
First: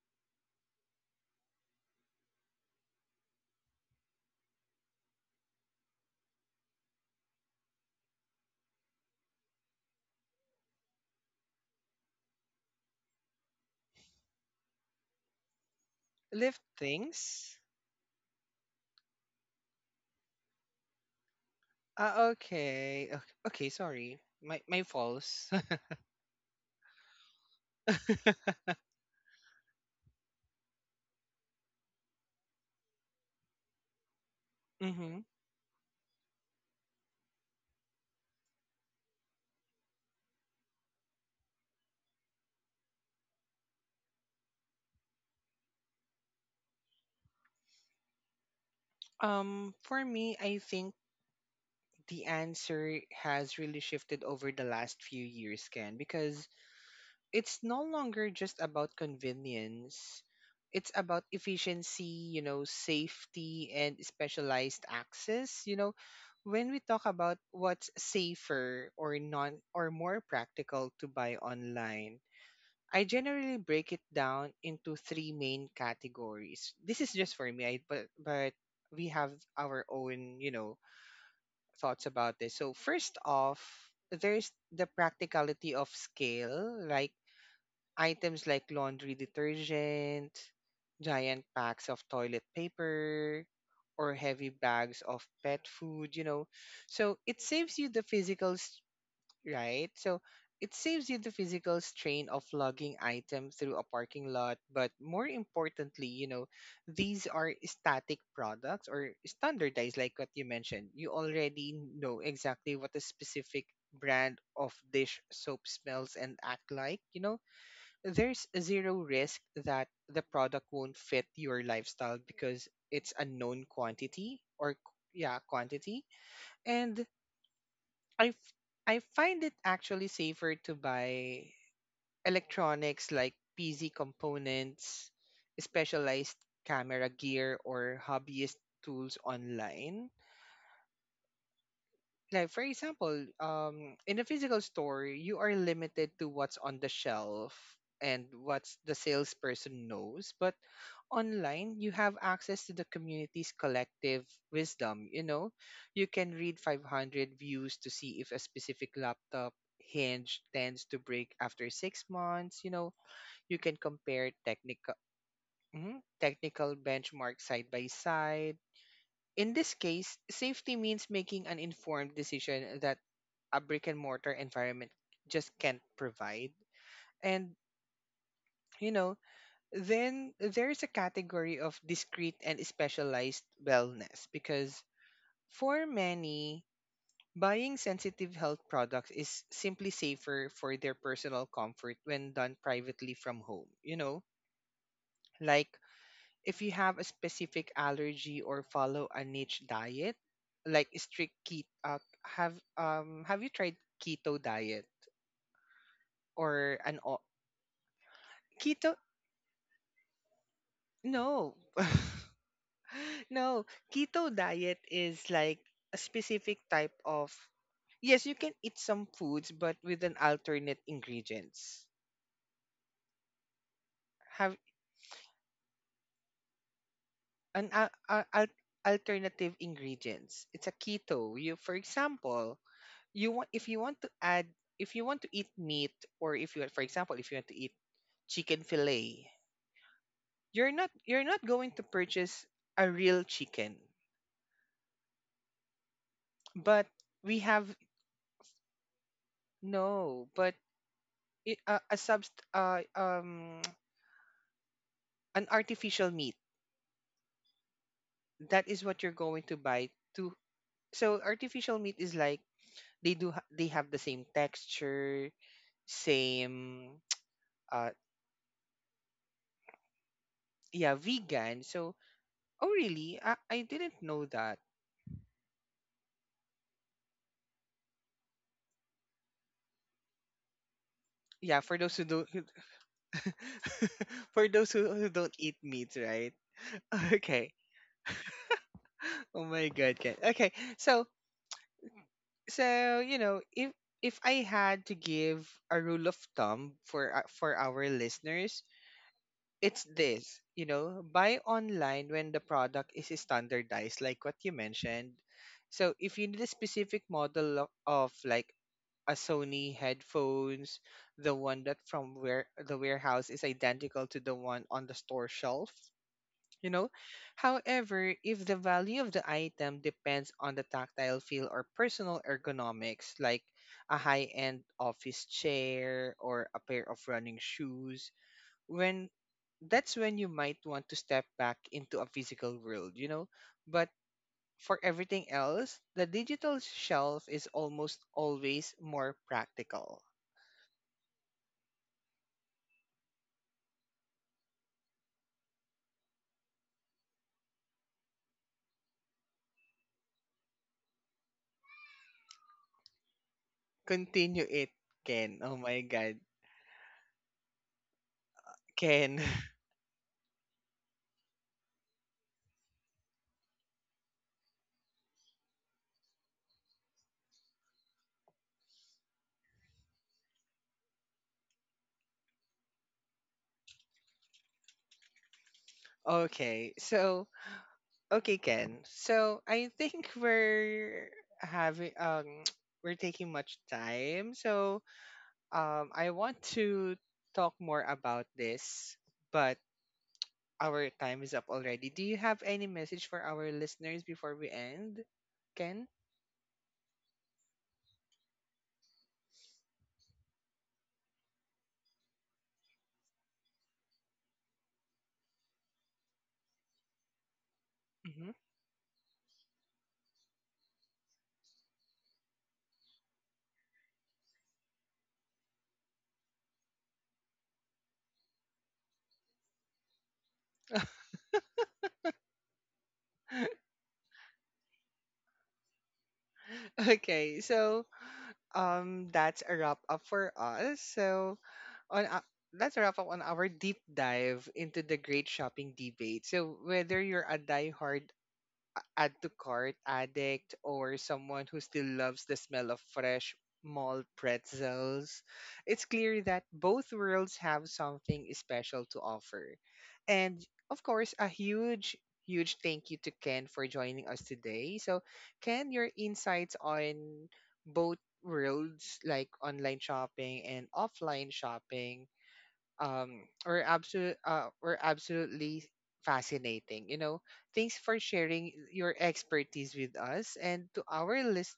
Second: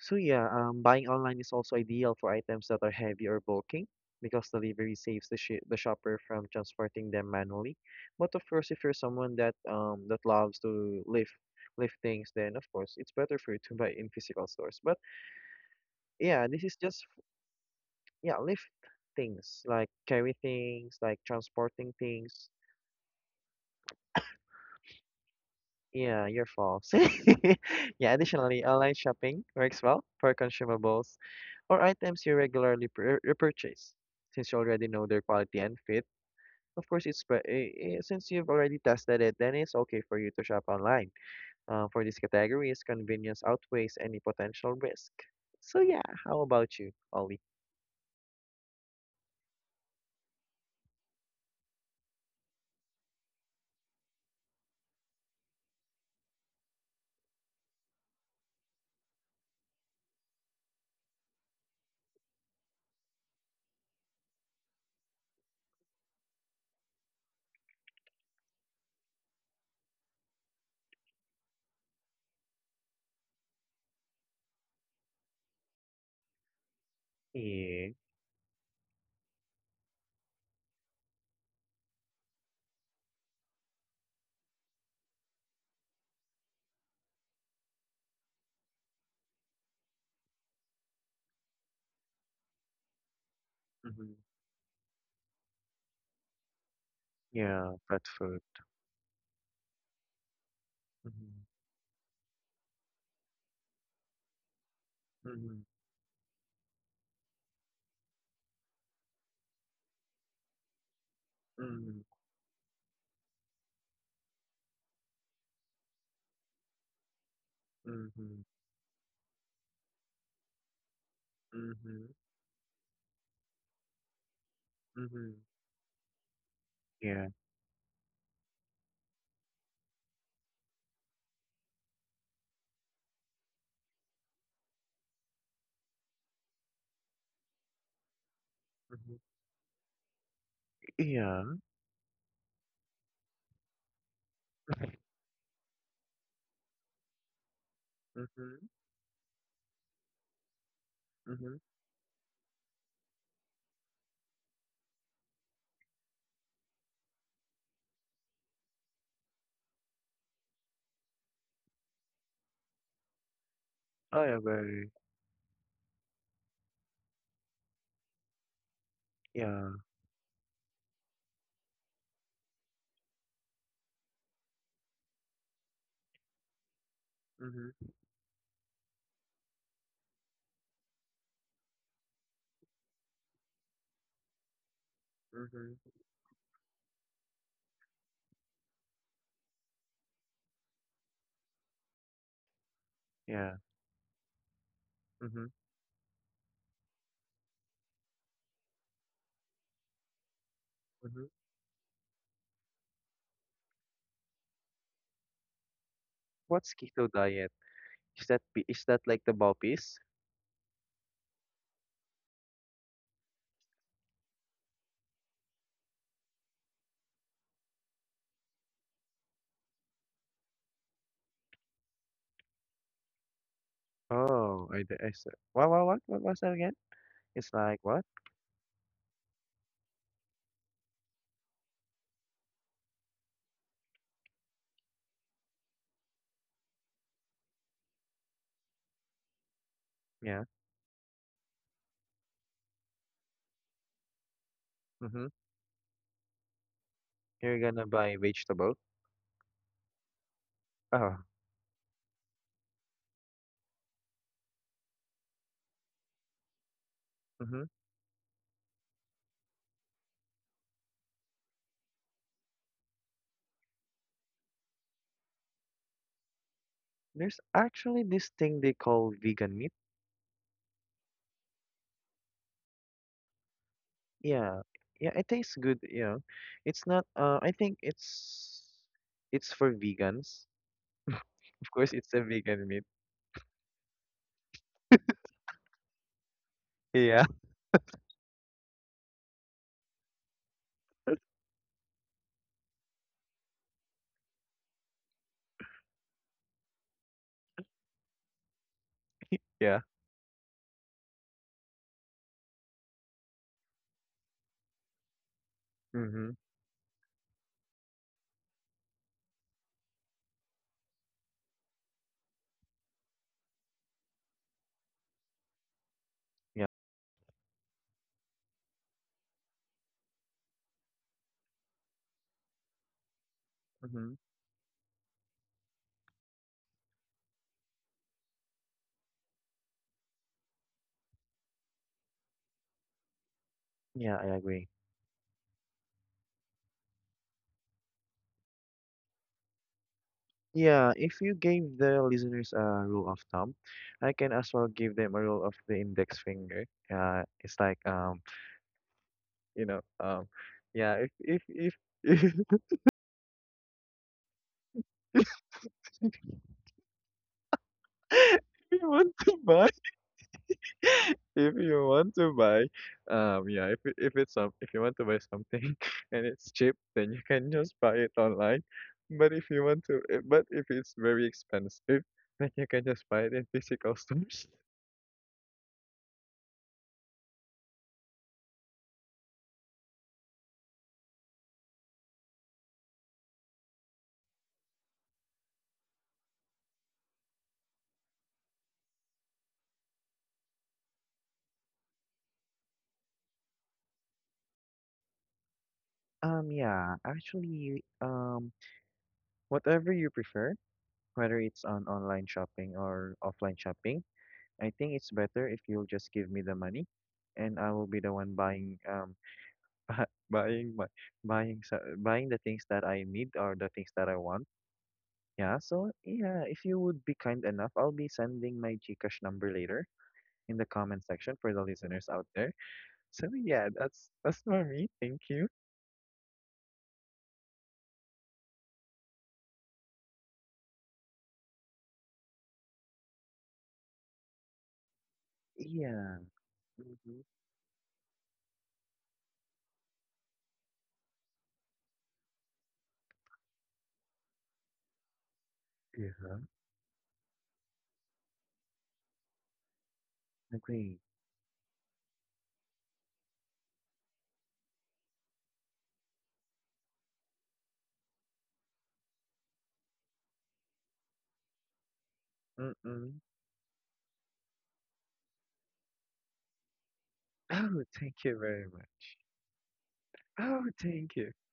[SPEAKER 2] so yeah, buying online is also ideal for items that are heavy or bulky, because delivery saves the shopper from transporting them manually. But of course, if you're someone that that loves to lift, things, then of course it's better for you to buy in physical stores. But yeah,
[SPEAKER 1] Lift
[SPEAKER 2] this is just
[SPEAKER 1] things.
[SPEAKER 2] yeah, lift things, like carry things, like transporting
[SPEAKER 1] Ah,
[SPEAKER 2] things.
[SPEAKER 1] okay. Okay. Okay. Sorry. My false.
[SPEAKER 2] Yeah, you're false. Yeah,
[SPEAKER 1] Mm-hmm.
[SPEAKER 2] additionally, online shopping works well for consumables, or items you regularly repurchase. Since you already know their quality and fit, of course, it's since you've already tested it, then it's okay for you to shop online. For these categories, convenience outweighs any potential risk. So yeah, how about you, Ollie?
[SPEAKER 1] For me, I think the answer has really shifted over the last few years, Ken, because it's no longer just about convenience. It's about efficiency, you know, safety and specialized access. You know, when we talk about what's safer or non or more practical to buy online, I generally break it down into 3 main categories. This is just for me, I,
[SPEAKER 2] Yeah.
[SPEAKER 1] but we have our own, you know, thoughts about this. So first off, there's the practicality of scale, like items like laundry detergent, giant packs of toilet paper, or
[SPEAKER 2] Mm-hmm.
[SPEAKER 1] heavy bags of pet food, you know. So it
[SPEAKER 2] Yeah,
[SPEAKER 1] saves you the
[SPEAKER 2] pet food.
[SPEAKER 1] right? So it saves you the
[SPEAKER 2] Mm-hmm.
[SPEAKER 1] physical strain of lugging items through a parking lot. But more
[SPEAKER 2] Mm-hmm.
[SPEAKER 1] importantly, you know, these are static products or standardized, like what you mentioned. You already
[SPEAKER 2] Mm-hmm.
[SPEAKER 1] know exactly what a specific brand of dish soap smells and act like, you know,
[SPEAKER 2] Mm-hmm.
[SPEAKER 1] there's zero risk that the product won't fit your
[SPEAKER 2] Mm-hmm.
[SPEAKER 1] lifestyle because it's a known quantity, or
[SPEAKER 2] Mm-hmm.
[SPEAKER 1] yeah, quantity. And
[SPEAKER 2] Yeah.
[SPEAKER 1] i f- I find it actually safer to buy electronics like pc components, specialized camera gear, or hobbyist tools
[SPEAKER 2] Mm-hmm.
[SPEAKER 1] online.
[SPEAKER 2] Yeah.
[SPEAKER 1] Like for example, in a physical store, you are limited to what's on the shelf and
[SPEAKER 2] Mm-hmm.
[SPEAKER 1] what's the salesperson knows. But
[SPEAKER 2] Mm-hmm.
[SPEAKER 1] online, you have access to the community's collective wisdom. You know, you can read 500 views to see if a specific laptop hinge tends to break after 6 months. You know, you can compare
[SPEAKER 2] I agree.
[SPEAKER 1] technical benchmark side by side. In this
[SPEAKER 2] Yeah.
[SPEAKER 1] case, safety means making an informed decision that a brick and mortar environment just can't provide. And,
[SPEAKER 2] Mm-hmm.
[SPEAKER 1] you know, then there's a category of discrete and specialized wellness, because for
[SPEAKER 2] Mm-hmm.
[SPEAKER 1] many, buying sensitive health products is simply safer for their personal comfort when done privately from
[SPEAKER 2] Yeah.
[SPEAKER 1] home. You know,
[SPEAKER 2] Mm-hmm.
[SPEAKER 1] like if you have a specific allergy or follow a niche diet, like strict keto, have you tried keto diet
[SPEAKER 2] What's
[SPEAKER 1] or
[SPEAKER 2] keto diet? Is that is
[SPEAKER 1] keto.
[SPEAKER 2] that like the Baopis?
[SPEAKER 1] No, no. Keto diet is like a specific type of. Yes, you can eat some foods, but with an alternate ingredients. Have
[SPEAKER 2] Oh, I, d- I s- what was that again? It's
[SPEAKER 1] an
[SPEAKER 2] like
[SPEAKER 1] al-
[SPEAKER 2] what?
[SPEAKER 1] al- al- alternative ingredients. It's a keto. You, for example, you want if you want to add if you want to eat meat, or if you, for example, if you want to eat chicken fillet,
[SPEAKER 2] Yeah.
[SPEAKER 1] you're not going to purchase a real chicken,
[SPEAKER 2] Mm-hmm.
[SPEAKER 1] but we
[SPEAKER 2] You're
[SPEAKER 1] have
[SPEAKER 2] gonna buy vegetable.
[SPEAKER 1] no, but
[SPEAKER 2] Oh.
[SPEAKER 1] a, subst an artificial meat,
[SPEAKER 2] Mm-hmm.
[SPEAKER 1] that is what you're going to buy to. So artificial meat is like, they they have the same texture, same
[SPEAKER 2] There's
[SPEAKER 1] uh
[SPEAKER 2] actually this thing they call vegan meat.
[SPEAKER 1] yeah, vegan. So oh really, I didn't know that.
[SPEAKER 2] Yeah. Yeah, it tastes good, yeah. It's not I think it's for vegans.
[SPEAKER 1] Yeah,
[SPEAKER 2] Of
[SPEAKER 1] for those
[SPEAKER 2] course
[SPEAKER 1] who
[SPEAKER 2] it's a
[SPEAKER 1] don't,
[SPEAKER 2] vegan meat.
[SPEAKER 1] for those who don't eat meat, right?
[SPEAKER 2] Yeah.
[SPEAKER 1] Okay. Oh my god, Ken. Okay. So so you know, if I had to give a rule of thumb for our listeners,
[SPEAKER 2] Yeah.
[SPEAKER 1] it's this, you know, buy online when the product is standardized, like what you mentioned. So if you
[SPEAKER 2] Mm-hmm.
[SPEAKER 1] need a specific model of like a Sony headphones, the one that from where the warehouse is identical to the one on the store shelf,
[SPEAKER 2] Yeah.
[SPEAKER 1] you know. However, if the value of the item depends on the tactile feel or personal ergonomics, like a
[SPEAKER 2] Mm-hmm.
[SPEAKER 1] high-end office chair or a pair of running shoes, when that's when you might want to step back into a physical world, you know? But
[SPEAKER 2] Yeah, I agree.
[SPEAKER 1] for everything else, the digital shelf is almost always more practical.
[SPEAKER 2] Yeah, if you gave the listeners a rule of thumb, I can as well give them a rule of the index finger. It's like you know, yeah, if
[SPEAKER 1] Continue it, Ken. Oh my god.
[SPEAKER 2] if, you want
[SPEAKER 1] Ken.
[SPEAKER 2] to buy, if you want to buy, yeah, if it's some, if you want to buy something and it's cheap, then you can just buy it online. But if it's very expensive, then you can just buy it in physical stores.
[SPEAKER 1] Okay. So, okay, Ken. So, I think we're having we're taking much time. So, I want to talk more about this, but our time is up already. Do you have any message for our listeners before we end, Ken?
[SPEAKER 2] Yeah, actually. Whatever you prefer, whether it's on online shopping or offline shopping, I think it's better if you'll just give me the money, and I will be the
[SPEAKER 1] Hmm.
[SPEAKER 2] one buying bu- buying my buying buying the things that I need, or the things that I want. Yeah, so yeah, if you would be kind enough, I'll be sending my GCash number later in the comment section for the listeners out there. So yeah, that's for me. Thank you.
[SPEAKER 1] Okay, so that's a wrap up for us. So on that's a wrap up on our deep dive into the great shopping
[SPEAKER 2] Yeah.
[SPEAKER 1] debate. So whether
[SPEAKER 2] Mm-hmm.
[SPEAKER 1] you're a a- add to cart addict, or someone who still loves the smell of fresh malt pretzels, it's
[SPEAKER 2] Yeah.
[SPEAKER 1] clear that both worlds have something special to offer. And of
[SPEAKER 2] Agree.
[SPEAKER 1] course, a huge thank you to Ken for joining us today. So, Ken, your insights on both worlds, like online shopping and offline shopping,
[SPEAKER 2] Mm-mm.
[SPEAKER 1] were absolutely fascinating. You know, thanks
[SPEAKER 2] Oh,
[SPEAKER 1] for
[SPEAKER 2] thank you
[SPEAKER 1] sharing
[SPEAKER 2] very
[SPEAKER 1] your
[SPEAKER 2] much.
[SPEAKER 1] expertise with us and
[SPEAKER 2] Oh,
[SPEAKER 1] to
[SPEAKER 2] thank
[SPEAKER 1] our
[SPEAKER 2] you.
[SPEAKER 1] list.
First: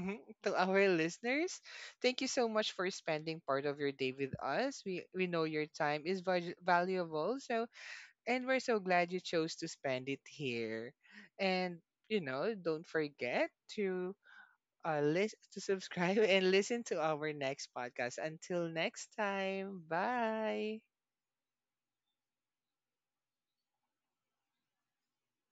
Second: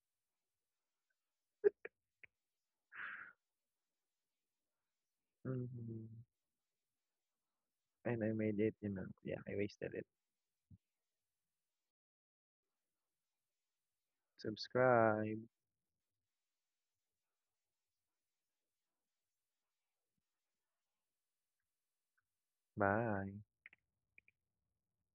[SPEAKER 1] Mhm. To our listeners, thank you so much for spending part of your day with us. We know your time
[SPEAKER 2] Mhm.
[SPEAKER 1] is valuable, so
[SPEAKER 2] And I
[SPEAKER 1] and
[SPEAKER 2] made
[SPEAKER 1] we're
[SPEAKER 2] it,
[SPEAKER 1] so
[SPEAKER 2] you know.
[SPEAKER 1] glad you
[SPEAKER 2] Yeah,
[SPEAKER 1] chose
[SPEAKER 2] I
[SPEAKER 1] to
[SPEAKER 2] wasted it.
[SPEAKER 1] spend it here. And you know, don't forget to list
[SPEAKER 2] Subscribe.
[SPEAKER 1] to subscribe and listen to our next podcast. Until next time, bye.
[SPEAKER 2] Bye.